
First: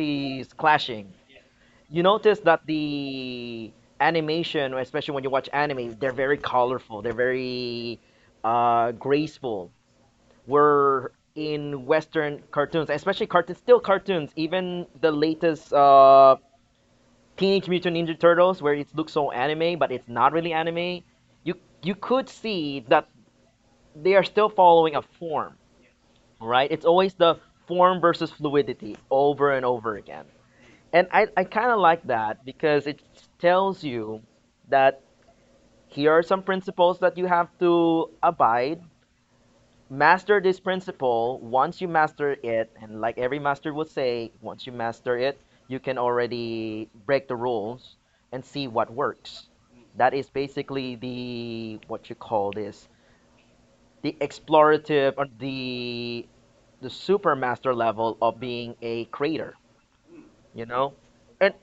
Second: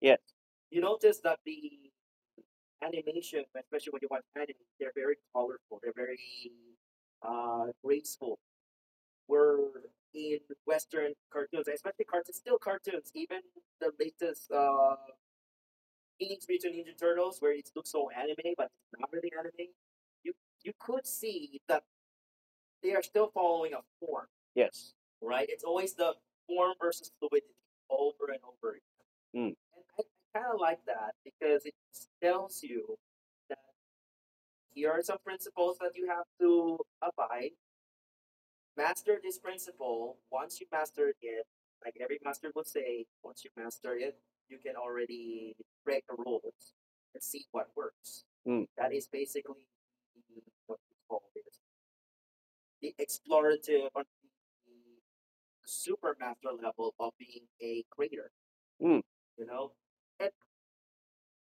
Speaker 2: Yes,
Speaker 1: clashing. You notice that the animation, especially when you watch anime, they're very colorful, they're very graceful, were in Western cartoons, especially still cartoons. Even the latest Teenage Mutant Ninja Turtles, where it looks so anime, but it's not really anime. You you could see that they are still following a
Speaker 2: yes.
Speaker 1: form, right? It's always the form versus fluidity over and over
Speaker 2: Mm,
Speaker 1: again. And I kind of like that because it tells you that here are some principles that you have to abide, master this principle. Once you master it, and like every master would say, once you master it, you can already break the rules and see what
Speaker 2: mm,
Speaker 1: works. That is basically the, what you call this, the explorative, or the super master level of being a
Speaker 2: mm.
Speaker 1: creator, you know. And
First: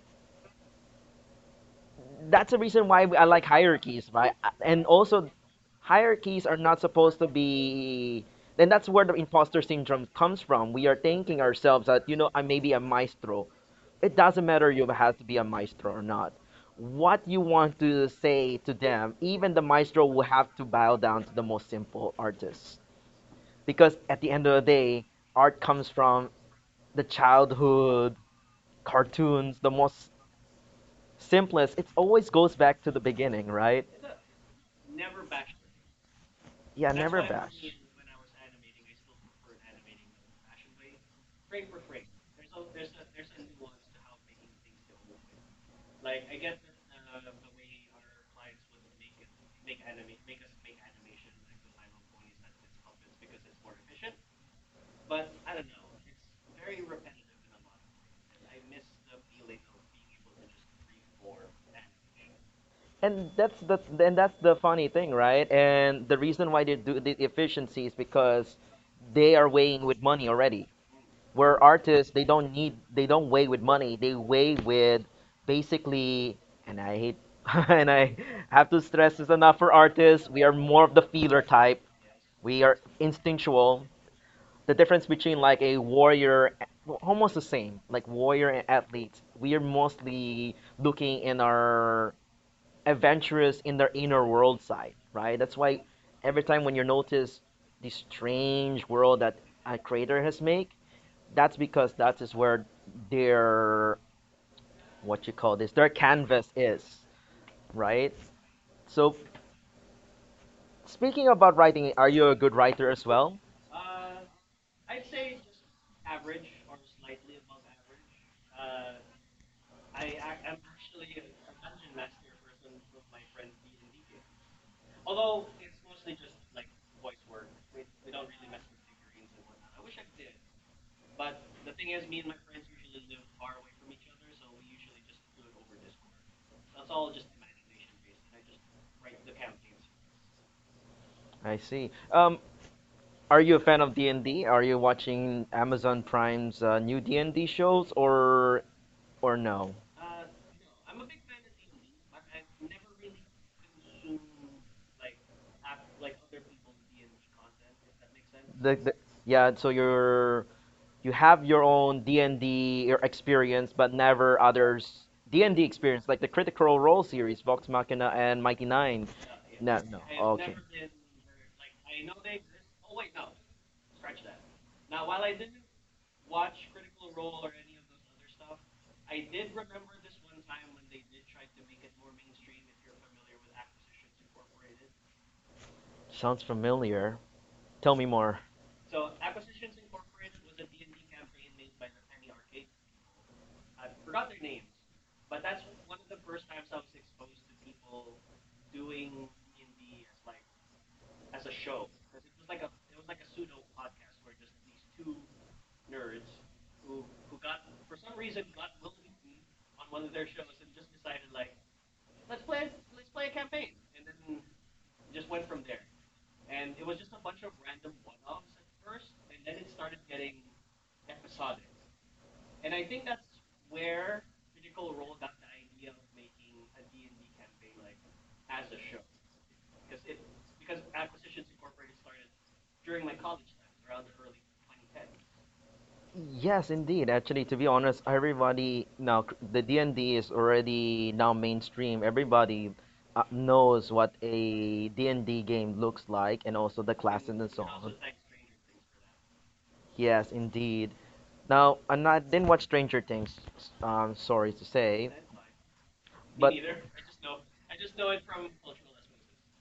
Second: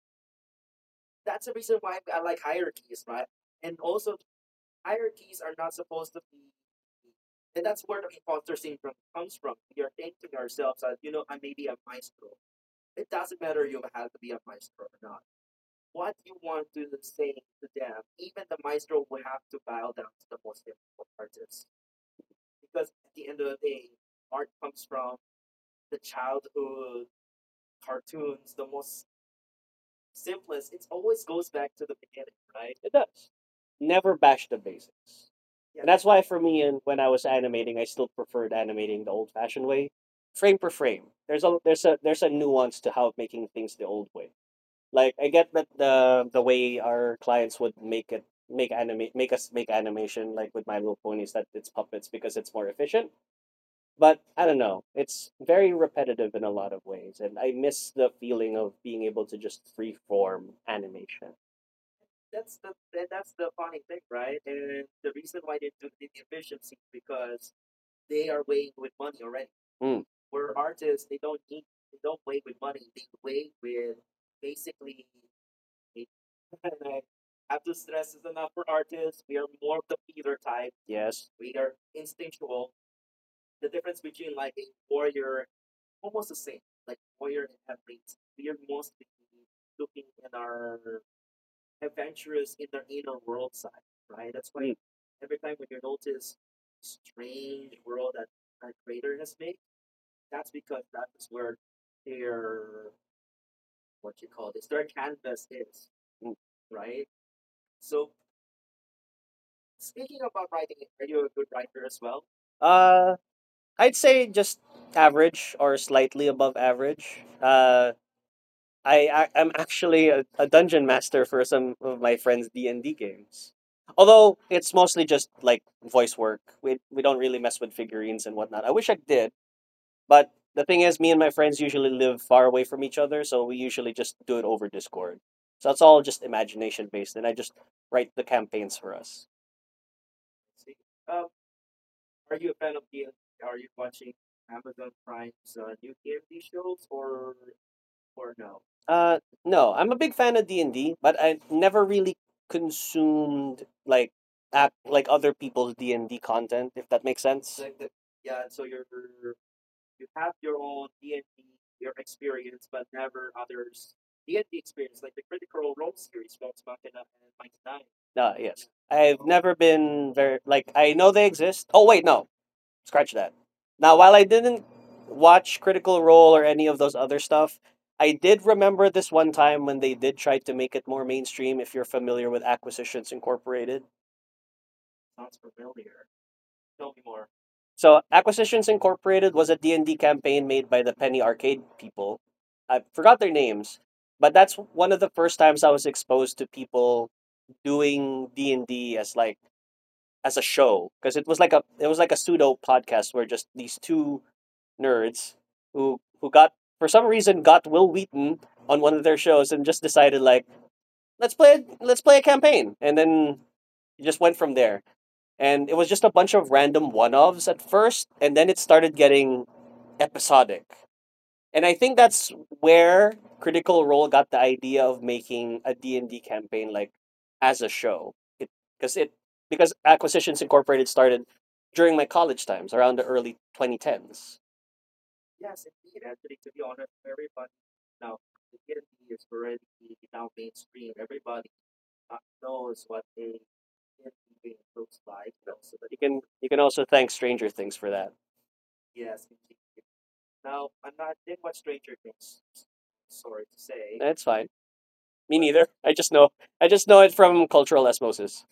Speaker 1: that's the reason why I like hierarchies, right? And also, hierarchies are not supposed to be, then that's where the imposter syndrome comes from. We are thinking ourselves that, you know, I may be a maestro. It doesn't matter, you have to be a maestro or not, what you want to say to them. Even the maestro will have to bow down to the most simple artist, because at the end of the day, art comes from the childhood cartoons, the most simplest. It always goes back to the
Speaker 2: It
Speaker 1: beginning,
Speaker 2: does.
Speaker 1: right?
Speaker 2: Never bash the basics. Yeah. And that's why for
Speaker 1: Yeah,
Speaker 2: me,
Speaker 1: never
Speaker 2: and when
Speaker 1: back.
Speaker 2: I was animating, I still preferred animating the old-fashioned way, frame per frame. There's a nuance to how making things the old way. Like I get that the way our clients would make it, make anime make us make animation like with My Little Pony, is that it's puppets because it's more efficient. But I don't know, it's very repetitive in a lot of ways, and I miss the feeling of being able to just freeform animation.
Speaker 1: And that's the funny thing, right? And the reason why they do the efficiency is because they are weighing
Speaker 2: Mm,
Speaker 1: with money already. Where artists, they don't need, they don't weigh with money. They weigh with, basically, and I hate, and I have to stress this enough for artists. We are more of the
Speaker 2: yes.
Speaker 1: feeler type. We are instinctual. The difference between like a warrior, almost the same, like warrior and athletes. We are mostly looking in our adventurous in their inner world
Speaker 2: Mm.
Speaker 1: side, right? That's why every time when you notice the strange world that a creator has made, that's because that is where their, what you call this, their canvas is, right? So speaking about writing, are you a good writer as
Speaker 2: Uh,
Speaker 1: well?
Speaker 2: I'd say just average or slightly above average. I I'm actually a dungeon master for some of my friends' D and D games. Although it's mostly just like voice work. We don't really mess with figurines and whatnot. I wish I did, but the thing is, me and my friends usually live far away from each other, so we usually just do it over Discord. So it's all just imagination based, and I just write the campaigns for us.
Speaker 1: I see. Are you a fan of D&D? Are you watching Amazon Prime's new D&D shows, or no?
Speaker 2: No, I'm a big fan of D&D, but I never really consumed like app like other people's D&D content if that makes sense. Like
Speaker 1: Sense. The Yeah, so you have your own D&D, your experience, but never others D&D experience, like the Critical Role series, Vox Machina and Mighty Nine.
Speaker 2: Yes. I've
Speaker 1: No, no,
Speaker 2: never
Speaker 1: okay,
Speaker 2: been very like I know they exist. Oh wait, no. Scratch that. Now, while I didn't watch Critical Role or any of those other stuff, I did remember this one time when they did try to make it more mainstream if you're familiar with Acquisitions Incorporated.
Speaker 1: sounds familiar. Tell me more.
Speaker 2: So Acquisitions Incorporated was a D and d campaign made by the Penny Arcade people. I forgot their names, but that's one of the first times I was exposed to people doing D&D as a show because it was like a pseudo podcast where just these two nerds who got for some reason got Will Wheaton on one of their shows and just decided, like, let's play a campaign, and then it just went from there. And it was just a bunch of random one offs at first, and then it started getting episodic. And I think that's where Critical Role got the idea of making a D and d campaign like as a show. It Because it, because Acquisitions Incorporated started during my college times around the early 2010s.
Speaker 1: Yes, indeed. Actually, to be honest, everybody now the D&D is already now mainstream. Everybody knows what a D&D game looks like and also the classes and
Speaker 2: You
Speaker 1: so
Speaker 2: can
Speaker 1: on.
Speaker 2: also thank Stranger Things for that.
Speaker 1: Yes, indeed. Now, I'm not didn't watch Stranger Things, sorry to say,
Speaker 2: That's fine. Me
Speaker 1: but
Speaker 2: neither. I just know it from cultural osmosis.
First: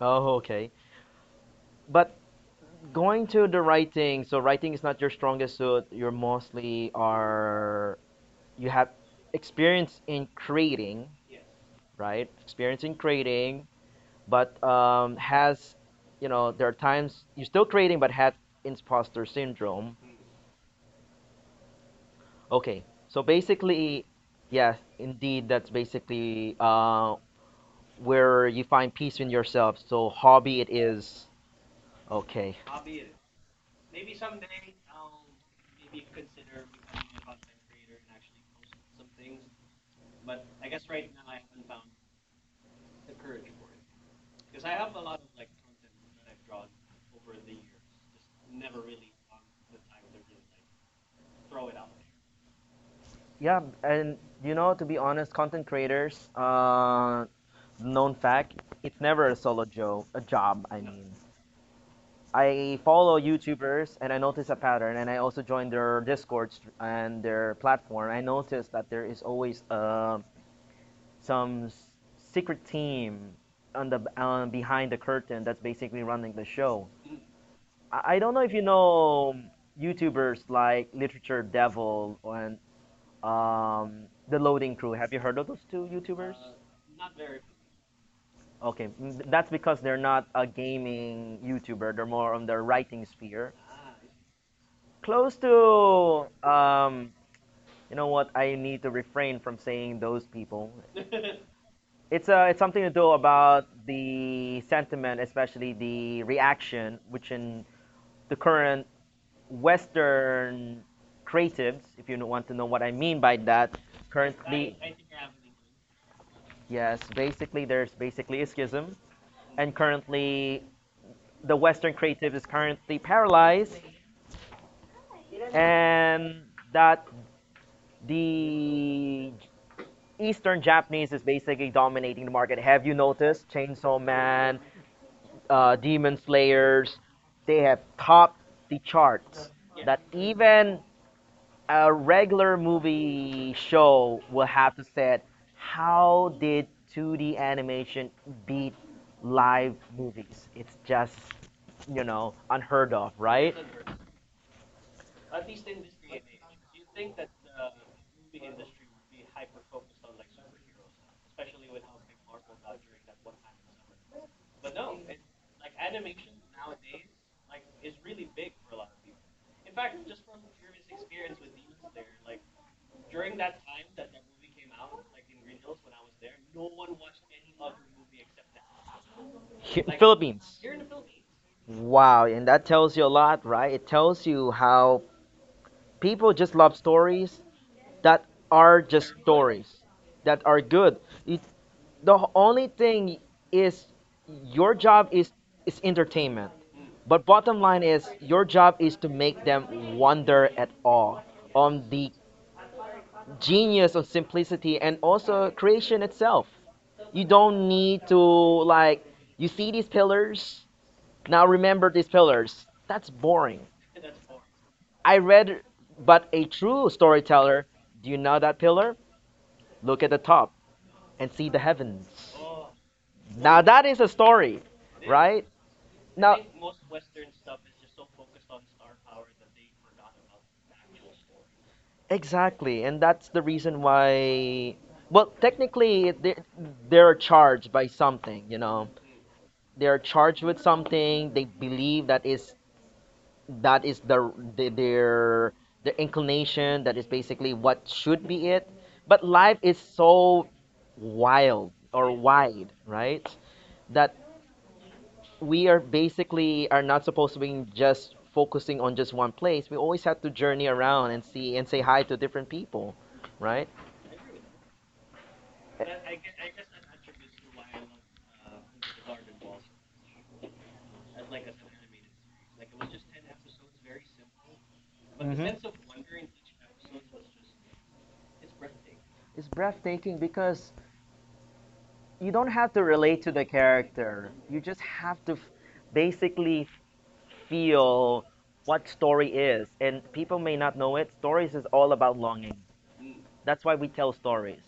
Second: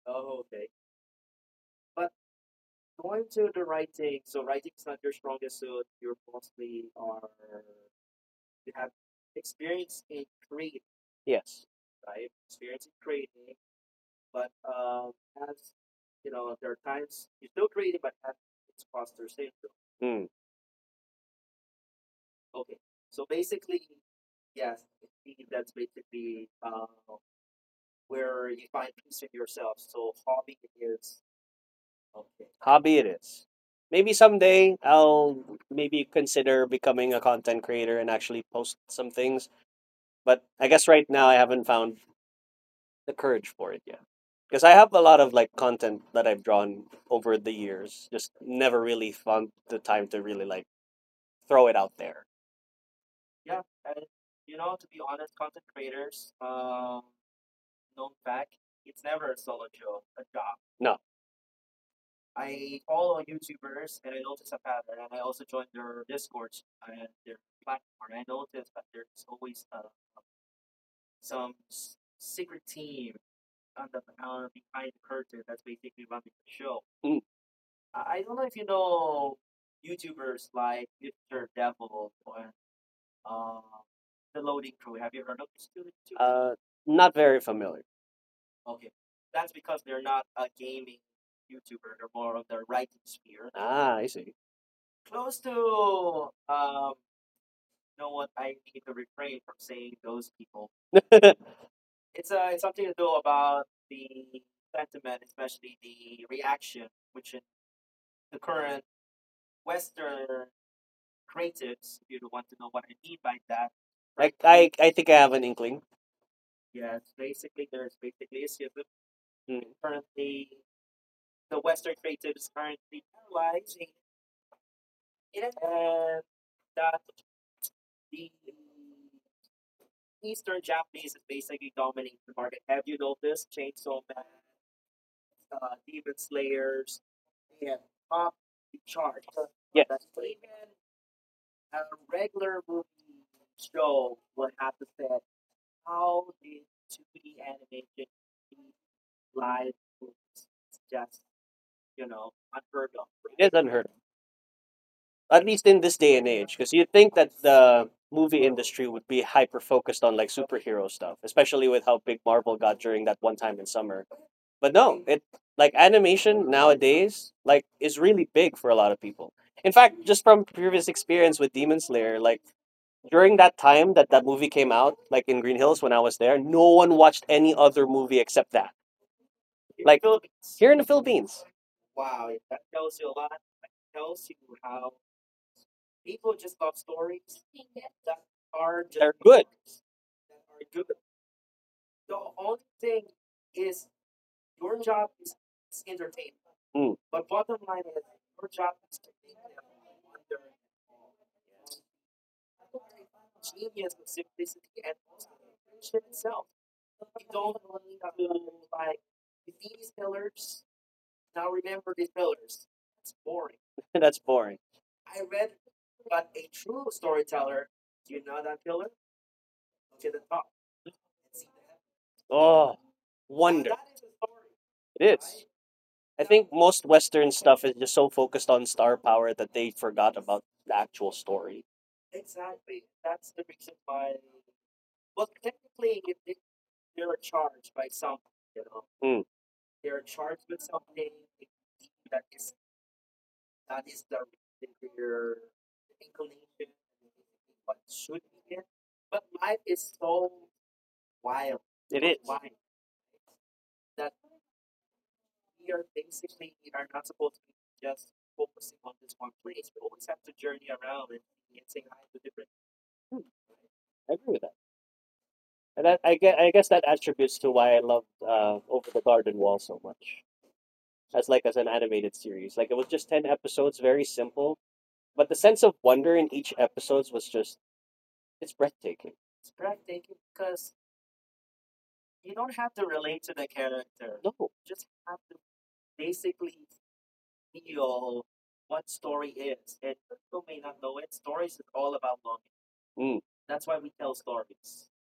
Speaker 1: Oh, okay. But going to the writing, so writing is not your strongest suit. You're mostly, are you have experience in creating,
Speaker 2: Yes.
Speaker 1: right? Experience in creating, but has, you know, there are times you're still creating but had imposter syndrome.
Speaker 2: Hmm.
Speaker 1: Okay, so basically, yes, indeed, that's basically where you find peace in yourself. So hobby it is. Okay.
Speaker 2: Hobby it is. Maybe someday I'll maybe consider becoming a content creator and actually post some things. But I guess right now I haven't found the courage for it yet. Because I have a lot of like content that I've drawn over the years, just never really found the time to really, like, throw it out there.
Speaker 1: Yeah, and, you know, to be honest, content creators, known fact, it's never a solo a job. I
Speaker 2: No.
Speaker 1: mean, I follow YouTubers and I notice a pattern, and I also join their Discord and their platform. I noticed that there is always some secret team on the, behind the curtain that's basically running the show.
Speaker 2: Mm.
Speaker 1: I don't know if you know YouTubers like Literature Devil and um, the Loading Crew. Have you heard of those two YouTubers?
Speaker 2: Uh, Not very familiar.
Speaker 1: Okay, that's because they're not a gaming YouTuber. They're more on the writing sphere
Speaker 2: Ah, I see.
Speaker 1: close to, you know what I need to refrain from saying those people.
Speaker 2: I,
Speaker 1: It's something to do about the sentiment, especially the reaction, which in the current Western creatives, if you want to know what I mean by that, currently
Speaker 2: I I think I have an inkling.
Speaker 1: yes, basically there's basically a schism, and
Speaker 2: Mm.
Speaker 1: currently the Western creative is currently paralyzed, and that the Eastern Japanese is basically dominating the market. Have you noticed Chainsaw Man, Demon Slayers? They have topped the charts. Yeah.
Speaker 2: Yeah.
Speaker 1: That even a regular movie show will have to say, how did 2D animation beat live movies? It's just, unheard of,
Speaker 2: It
Speaker 1: right?
Speaker 2: is unheard At least in this day and age, because you'd think that the movie industry would be hyper focused on like superhero stuff, especially with how big Marvel got during that one time in summer. But no, it like animation nowadays like is really big for a lot of people. In fact, just from previous experience with Demon Slayer, like during that time that movie came out, like in Green Hills when I was there, no one watched any other movie except that. Like
Speaker 1: Philippines.
Speaker 2: here in the Philippines,
Speaker 1: Wow, and that tells you a lot, right? It tells you how people just love stories that are just
Speaker 2: they're good.
Speaker 1: stories that are good. It, the only thing is your job is entertainment.
Speaker 2: Mm,
Speaker 1: But bottom line is your job is to make them wonder at all on the genius of simplicity and also creation itself. You don't need to like, you see these pillars, now remember these pillars. That's boring.
Speaker 2: that's boring.
Speaker 1: I read, but a true storyteller, do you know that pillar? Look at the top and see the heavens.
Speaker 2: Oh,
Speaker 1: Now
Speaker 2: wonder
Speaker 1: that is a story,
Speaker 2: it
Speaker 1: right?
Speaker 2: is. I
Speaker 1: Now,
Speaker 2: think most Western stuff is just so focused on star power that they forgot about the actual story.
Speaker 1: exactly, and that's the reason why. Well, technically, they're charged by something. You know,
Speaker 2: Mm,
Speaker 1: they're charged with something. They believe that is their the- their their inclination that is basically what should be it, but life is so wild
Speaker 2: it
Speaker 1: or
Speaker 2: is.
Speaker 1: wide, right? That we are basically are not supposed to be just focusing on just one place, we always have to journey around and see and say hi to different people, right?
Speaker 2: I agree with that, and that, I guess that attributes to why I loved Over the Garden Wall so much, as an animated series. Like it was just 10 episodes, very simple, but the sense of wonder in each episode was just it's breathtaking.
Speaker 1: It's breathtaking because you don't have to relate to the character,
Speaker 2: No,
Speaker 1: you just have to basically feel what story is. And people may not know it. Stories is all about longing.
Speaker 2: Mm.
Speaker 1: That's why we tell stories.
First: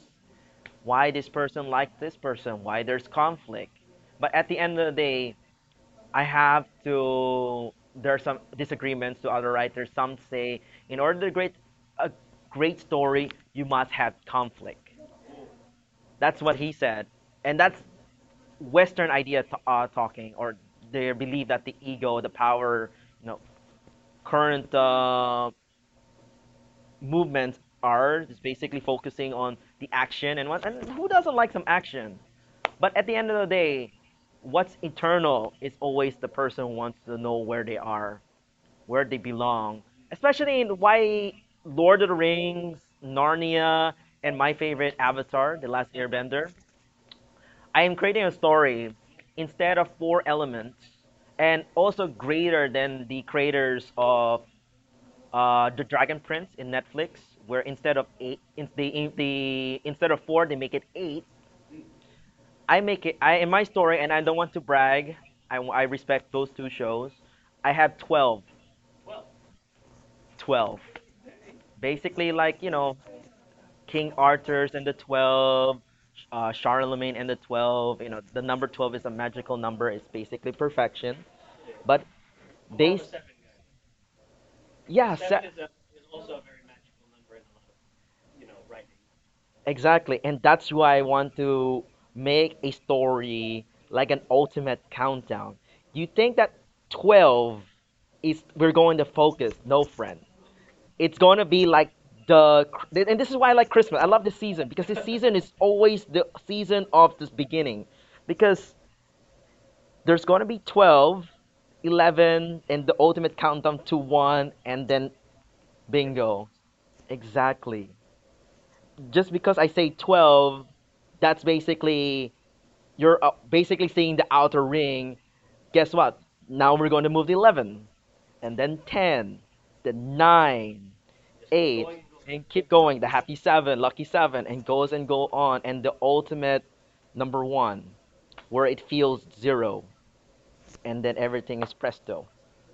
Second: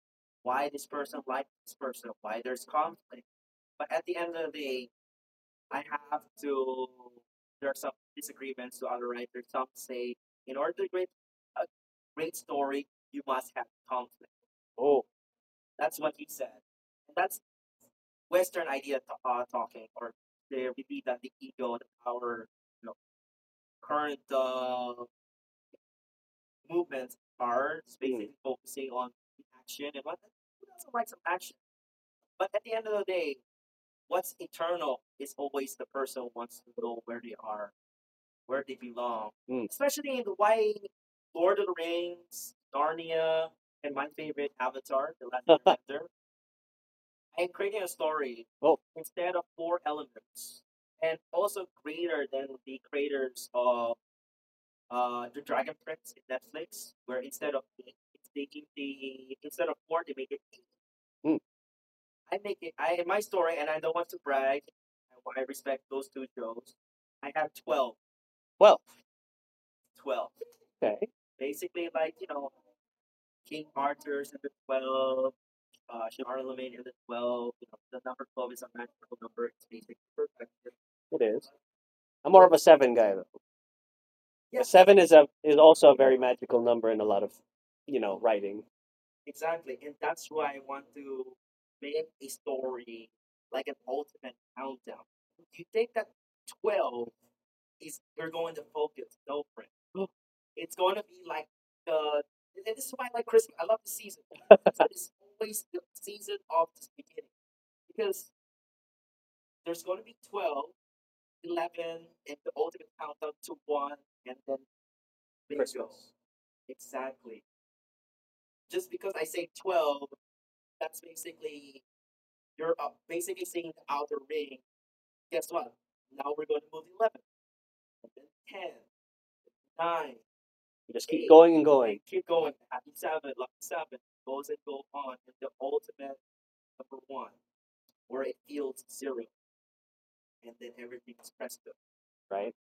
Speaker 1: Why this person liked this person, why there's conflict. But at the end of the day, I have to. There are some disagreements to other writers. Some say, in order to create a great story, you must have conflict.
Speaker 2: Oh,
Speaker 1: That's what he said. And that's Western idea, talking, or they believe that the ego, the power, you know, current movements are. Just basically
Speaker 2: mm.
Speaker 1: focusing on the action and what. And who doesn't like some action? But at the end of the day, what's internal is always the person wants to know where they are, where they
Speaker 2: Mm.
Speaker 1: belong. Especially in why Lord of the Rings, Narnia, and my favorite Avatar, The Last Airbender. I am creating a
Speaker 2: Oh.
Speaker 1: story instead of four elements and also greater than the creators of the Dragon Prince in Netflix, where instead of four, they make it eight.
Speaker 2: Mm.
Speaker 1: I make it. I in my story, and I don't want to brag. I respect those two shows. I have
Speaker 2: Well,
Speaker 1: 12.
Speaker 2: okay.
Speaker 1: Basically, like, King Arthur's and the 12, Charlemagne and the 12. You know, the number 12 is a magical number. It's basically perfection.
Speaker 2: It is.
Speaker 1: But
Speaker 2: I'm more of a
Speaker 1: they,
Speaker 2: seven guy though. Yeah. Seven
Speaker 1: yeah,
Speaker 2: is a is also a very magical number in a lot of you know writing.
Speaker 1: exactly, and that's why I want to make a story like an ultimate countdown. You think that 12 is we're going to focus? No, friend. It's going to be like the and this is why I like Christmas. I love this season because this season is always the season of this beginning, because there's going to be 12, 11, and the ultimate countdown to 1 and then
Speaker 2: You
Speaker 1: bingo. Exactly. Just because I say 12, that's basically you're, basically seeing the outer ring. Guess what? Now we're going to move to 11, and then 10, then 9,
Speaker 2: just keep eight, going and
Speaker 1: 8,
Speaker 2: going.
Speaker 1: and keep going. The happy
Speaker 2: Seven,
Speaker 1: 7, lucky 7, and goes and go on. And the ultimate number 1, where it feels 0, and then everything is presto.
Speaker 2: right.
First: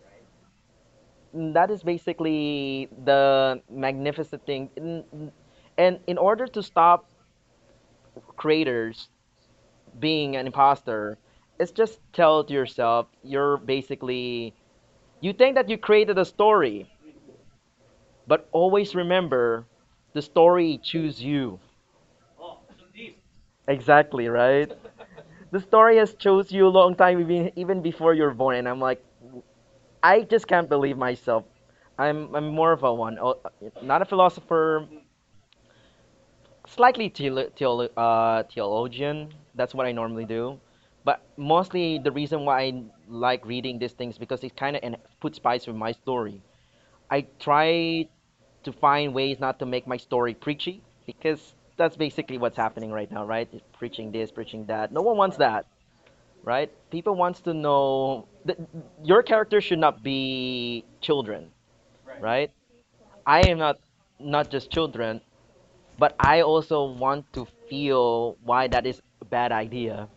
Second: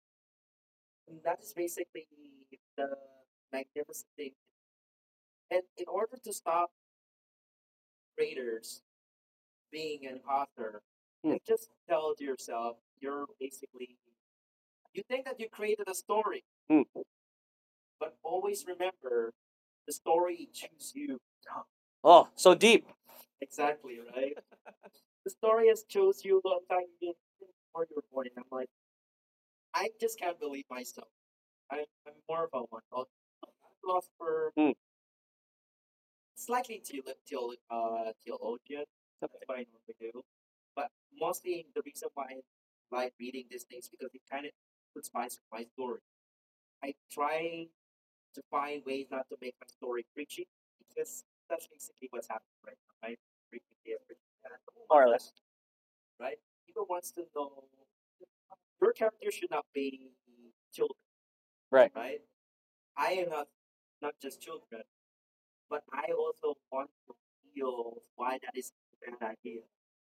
Speaker 1: And that is basically the magnificent thing. And in order to stop creators being an imposter,
Speaker 2: Mm. And
Speaker 1: it's just tell to yourself you're basically. You think that you created a story,
Speaker 2: Mm.
Speaker 1: but always remember, the story chose you.
Speaker 2: Oh, so deep.
Speaker 1: Exactly, right? The story has chose you a long time, even before you're born, and I'm like, I just can't believe myself. I'm more of a one oh, not a philosopher,
Speaker 2: Mm,
Speaker 1: slightly theologian,
Speaker 2: that's
Speaker 1: that's what I normally do. But mostly the reason why I like reading these things, because it kind of puts spice with my story. I try to find ways not to make my story preachy, because that's basically what's happening right now, right? Preaching this, preaching that. No
Speaker 2: more or
Speaker 1: one wants
Speaker 2: less.
Speaker 1: that, right? People wants to know that your character should not be children,
Speaker 2: Right.
Speaker 1: right? I am not, not just children, but I also want to feel why that is a bad idea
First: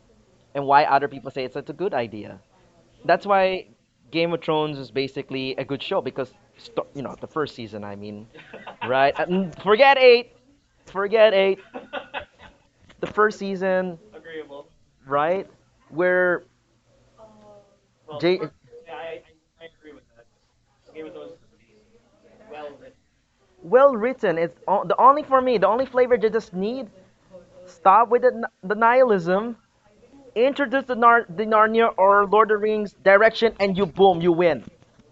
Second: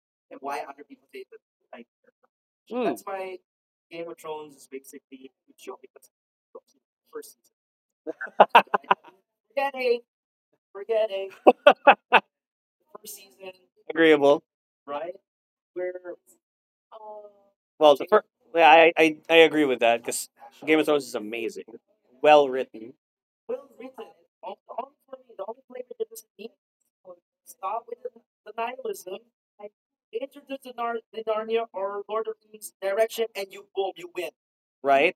Speaker 1: and why other people say it's such a good idea.
Speaker 2: Mm.
Speaker 1: That's why Game of Thrones is basically a good show, because you know the first season. I mean, right? Forget eight. forget eight, the first season,
Speaker 2: Agreeable.
Speaker 1: right? Where
Speaker 2: Well, the first.
Speaker 1: J-
Speaker 2: Yeah, I I agree with that because Game of Thrones is amazing, well written,
Speaker 1: well written. It's the only for me. The only flavor they just need. Stop with the nihilism. Introduce the Narnia or Lord of the Rings direction, and you boom, you win.
Speaker 2: right?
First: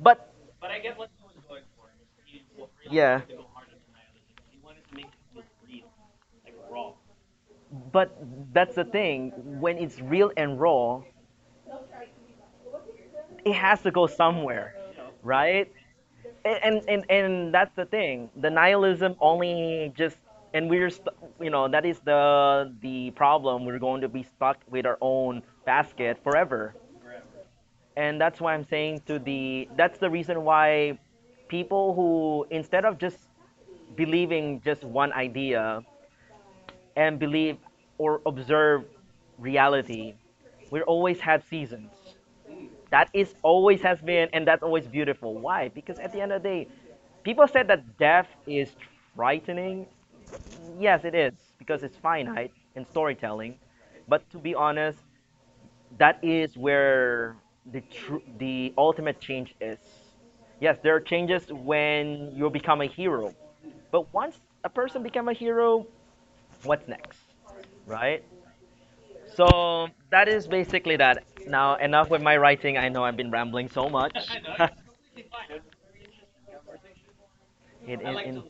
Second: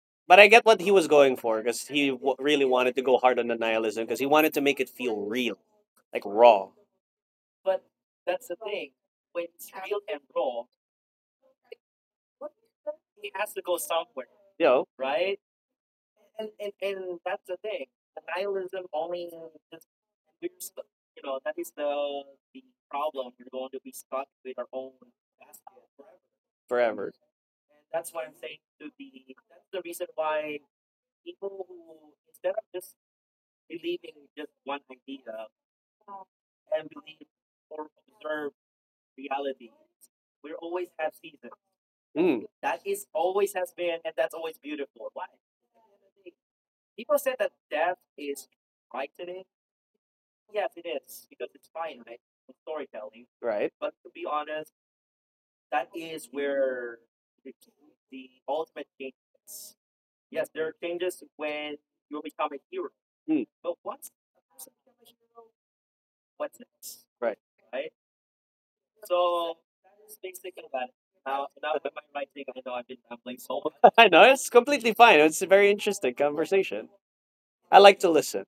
Speaker 1: But
Speaker 2: But I get what he was going for because he w- really wanted to go
Speaker 1: yeah,
Speaker 2: hard on the nihilism because he wanted to make it feel real, like raw,
Speaker 1: but that's the thing. When it's real and raw, it has to go
Speaker 2: you
Speaker 1: somewhere,
Speaker 2: know,
Speaker 1: right? And that's the thing, the nihilism only just, and we're you know that is the problem, we're going to be stuck with our own basket forever.
Speaker 2: forever.
Speaker 1: And that's why I'm saying to the that's the reason why people who, instead of just believing just one idea, and believe or observe reality, we always have seasons
Speaker 2: Mm,
Speaker 1: that is always has been, and that's always beautiful. Why? Because at the end of the day, people said that death is frightening. Yes, it is, because it's finite in storytelling.
Speaker 2: right.
Speaker 1: But to be honest, that is where the ultimate change is. Yes, there are changes when you become a hero.
Speaker 2: Mm,
Speaker 1: But once a person become a hero, what's next?
Speaker 2: right.
Speaker 1: Right? So that is basically that. Now enough with my writing. I know I've been rambling so
Speaker 2: I
Speaker 1: much.
Speaker 2: know it's completely fine. It's a very interesting conversation. I
Speaker 1: in,
Speaker 2: like to
Speaker 1: in, like in, those.
Speaker 2: listen.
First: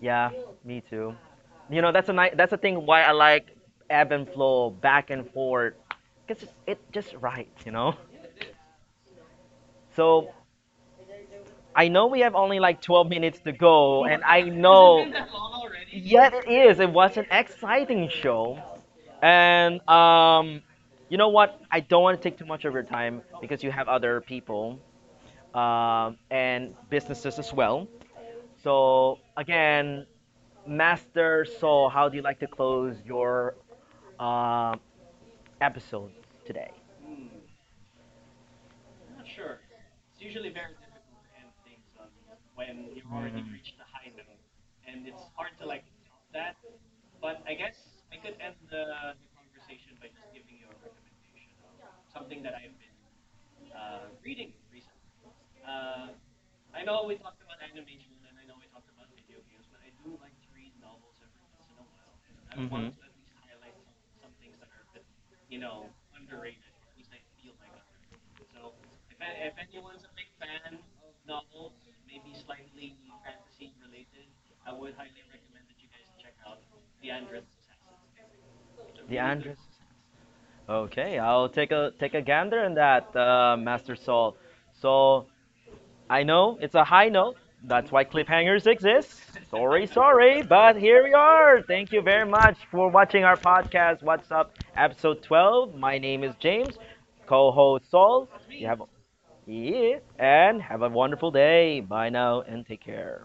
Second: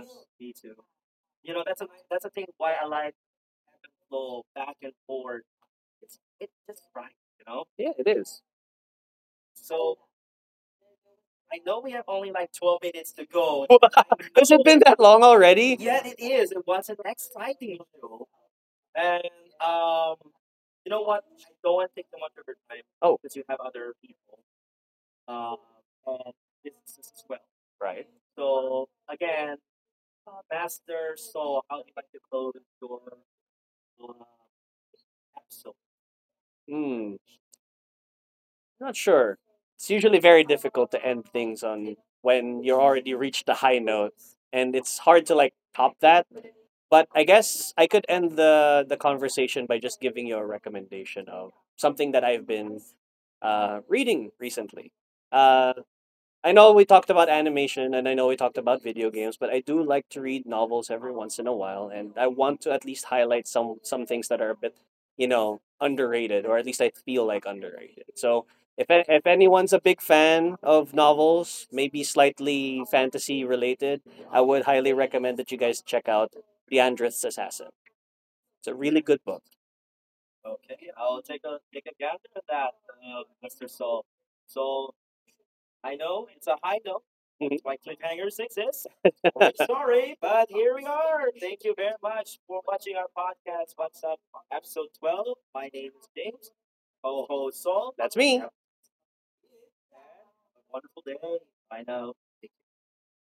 Speaker 1: Yeah, me too. You know, that's a nice, that's the thing why I like ebb and flow back and forth, because it, just right,
Speaker 2: Yeah, it is.
Speaker 1: so I know we have only like 12 minutes to go, and I
Speaker 2: Has it been that
Speaker 1: know,
Speaker 2: long already?
Speaker 1: yet it was an exciting show. And you know what, I don't want to take too much of your
Speaker 2: Oh,
Speaker 1: time because you have other people, and businesses as well.
Speaker 2: right.
Speaker 1: So again, Master Soul, how do you like to close your um episode today.
Speaker 2: Hmm. Not sure. It's usually very difficult to end things on when you're already reached the high note, and it's hard to like top that. But I guess I could end the conversation by just giving you a recommendation of something that I've been reading recently. Uh, I know we talked about animation and I know we talked about video games, but I do like to read novels every once in a while, and I want
Speaker 1: Mhm.
Speaker 2: to at
Speaker 1: Mhm.
Speaker 2: least highlight some things that are a bit, you know, underrated, or at least I feel like underrated. So if if anyone's a big fan of novels, maybe slightly fantasy related, I would highly recommend that you guys check out *The Andrith's Assassin*. It's a really
Speaker 1: Are
Speaker 2: good
Speaker 1: The
Speaker 2: book.
Speaker 1: Andres. Okay, I'll take a gander in that, Master Saul. So I know it's a high note.
Speaker 2: Mhm.
Speaker 1: That's why cliffhangers exist. Sorry, sorry, but here we are. Thank you very much for watching our podcast. What's up, episode 12. My name is James,
Speaker 2: Ho ho Saul.
Speaker 1: co-host
Speaker 2: That's
Speaker 1: Saul.
Speaker 2: me.
Speaker 1: That's you, me. Have yeah, and have a wonderful day. Bye now and take care.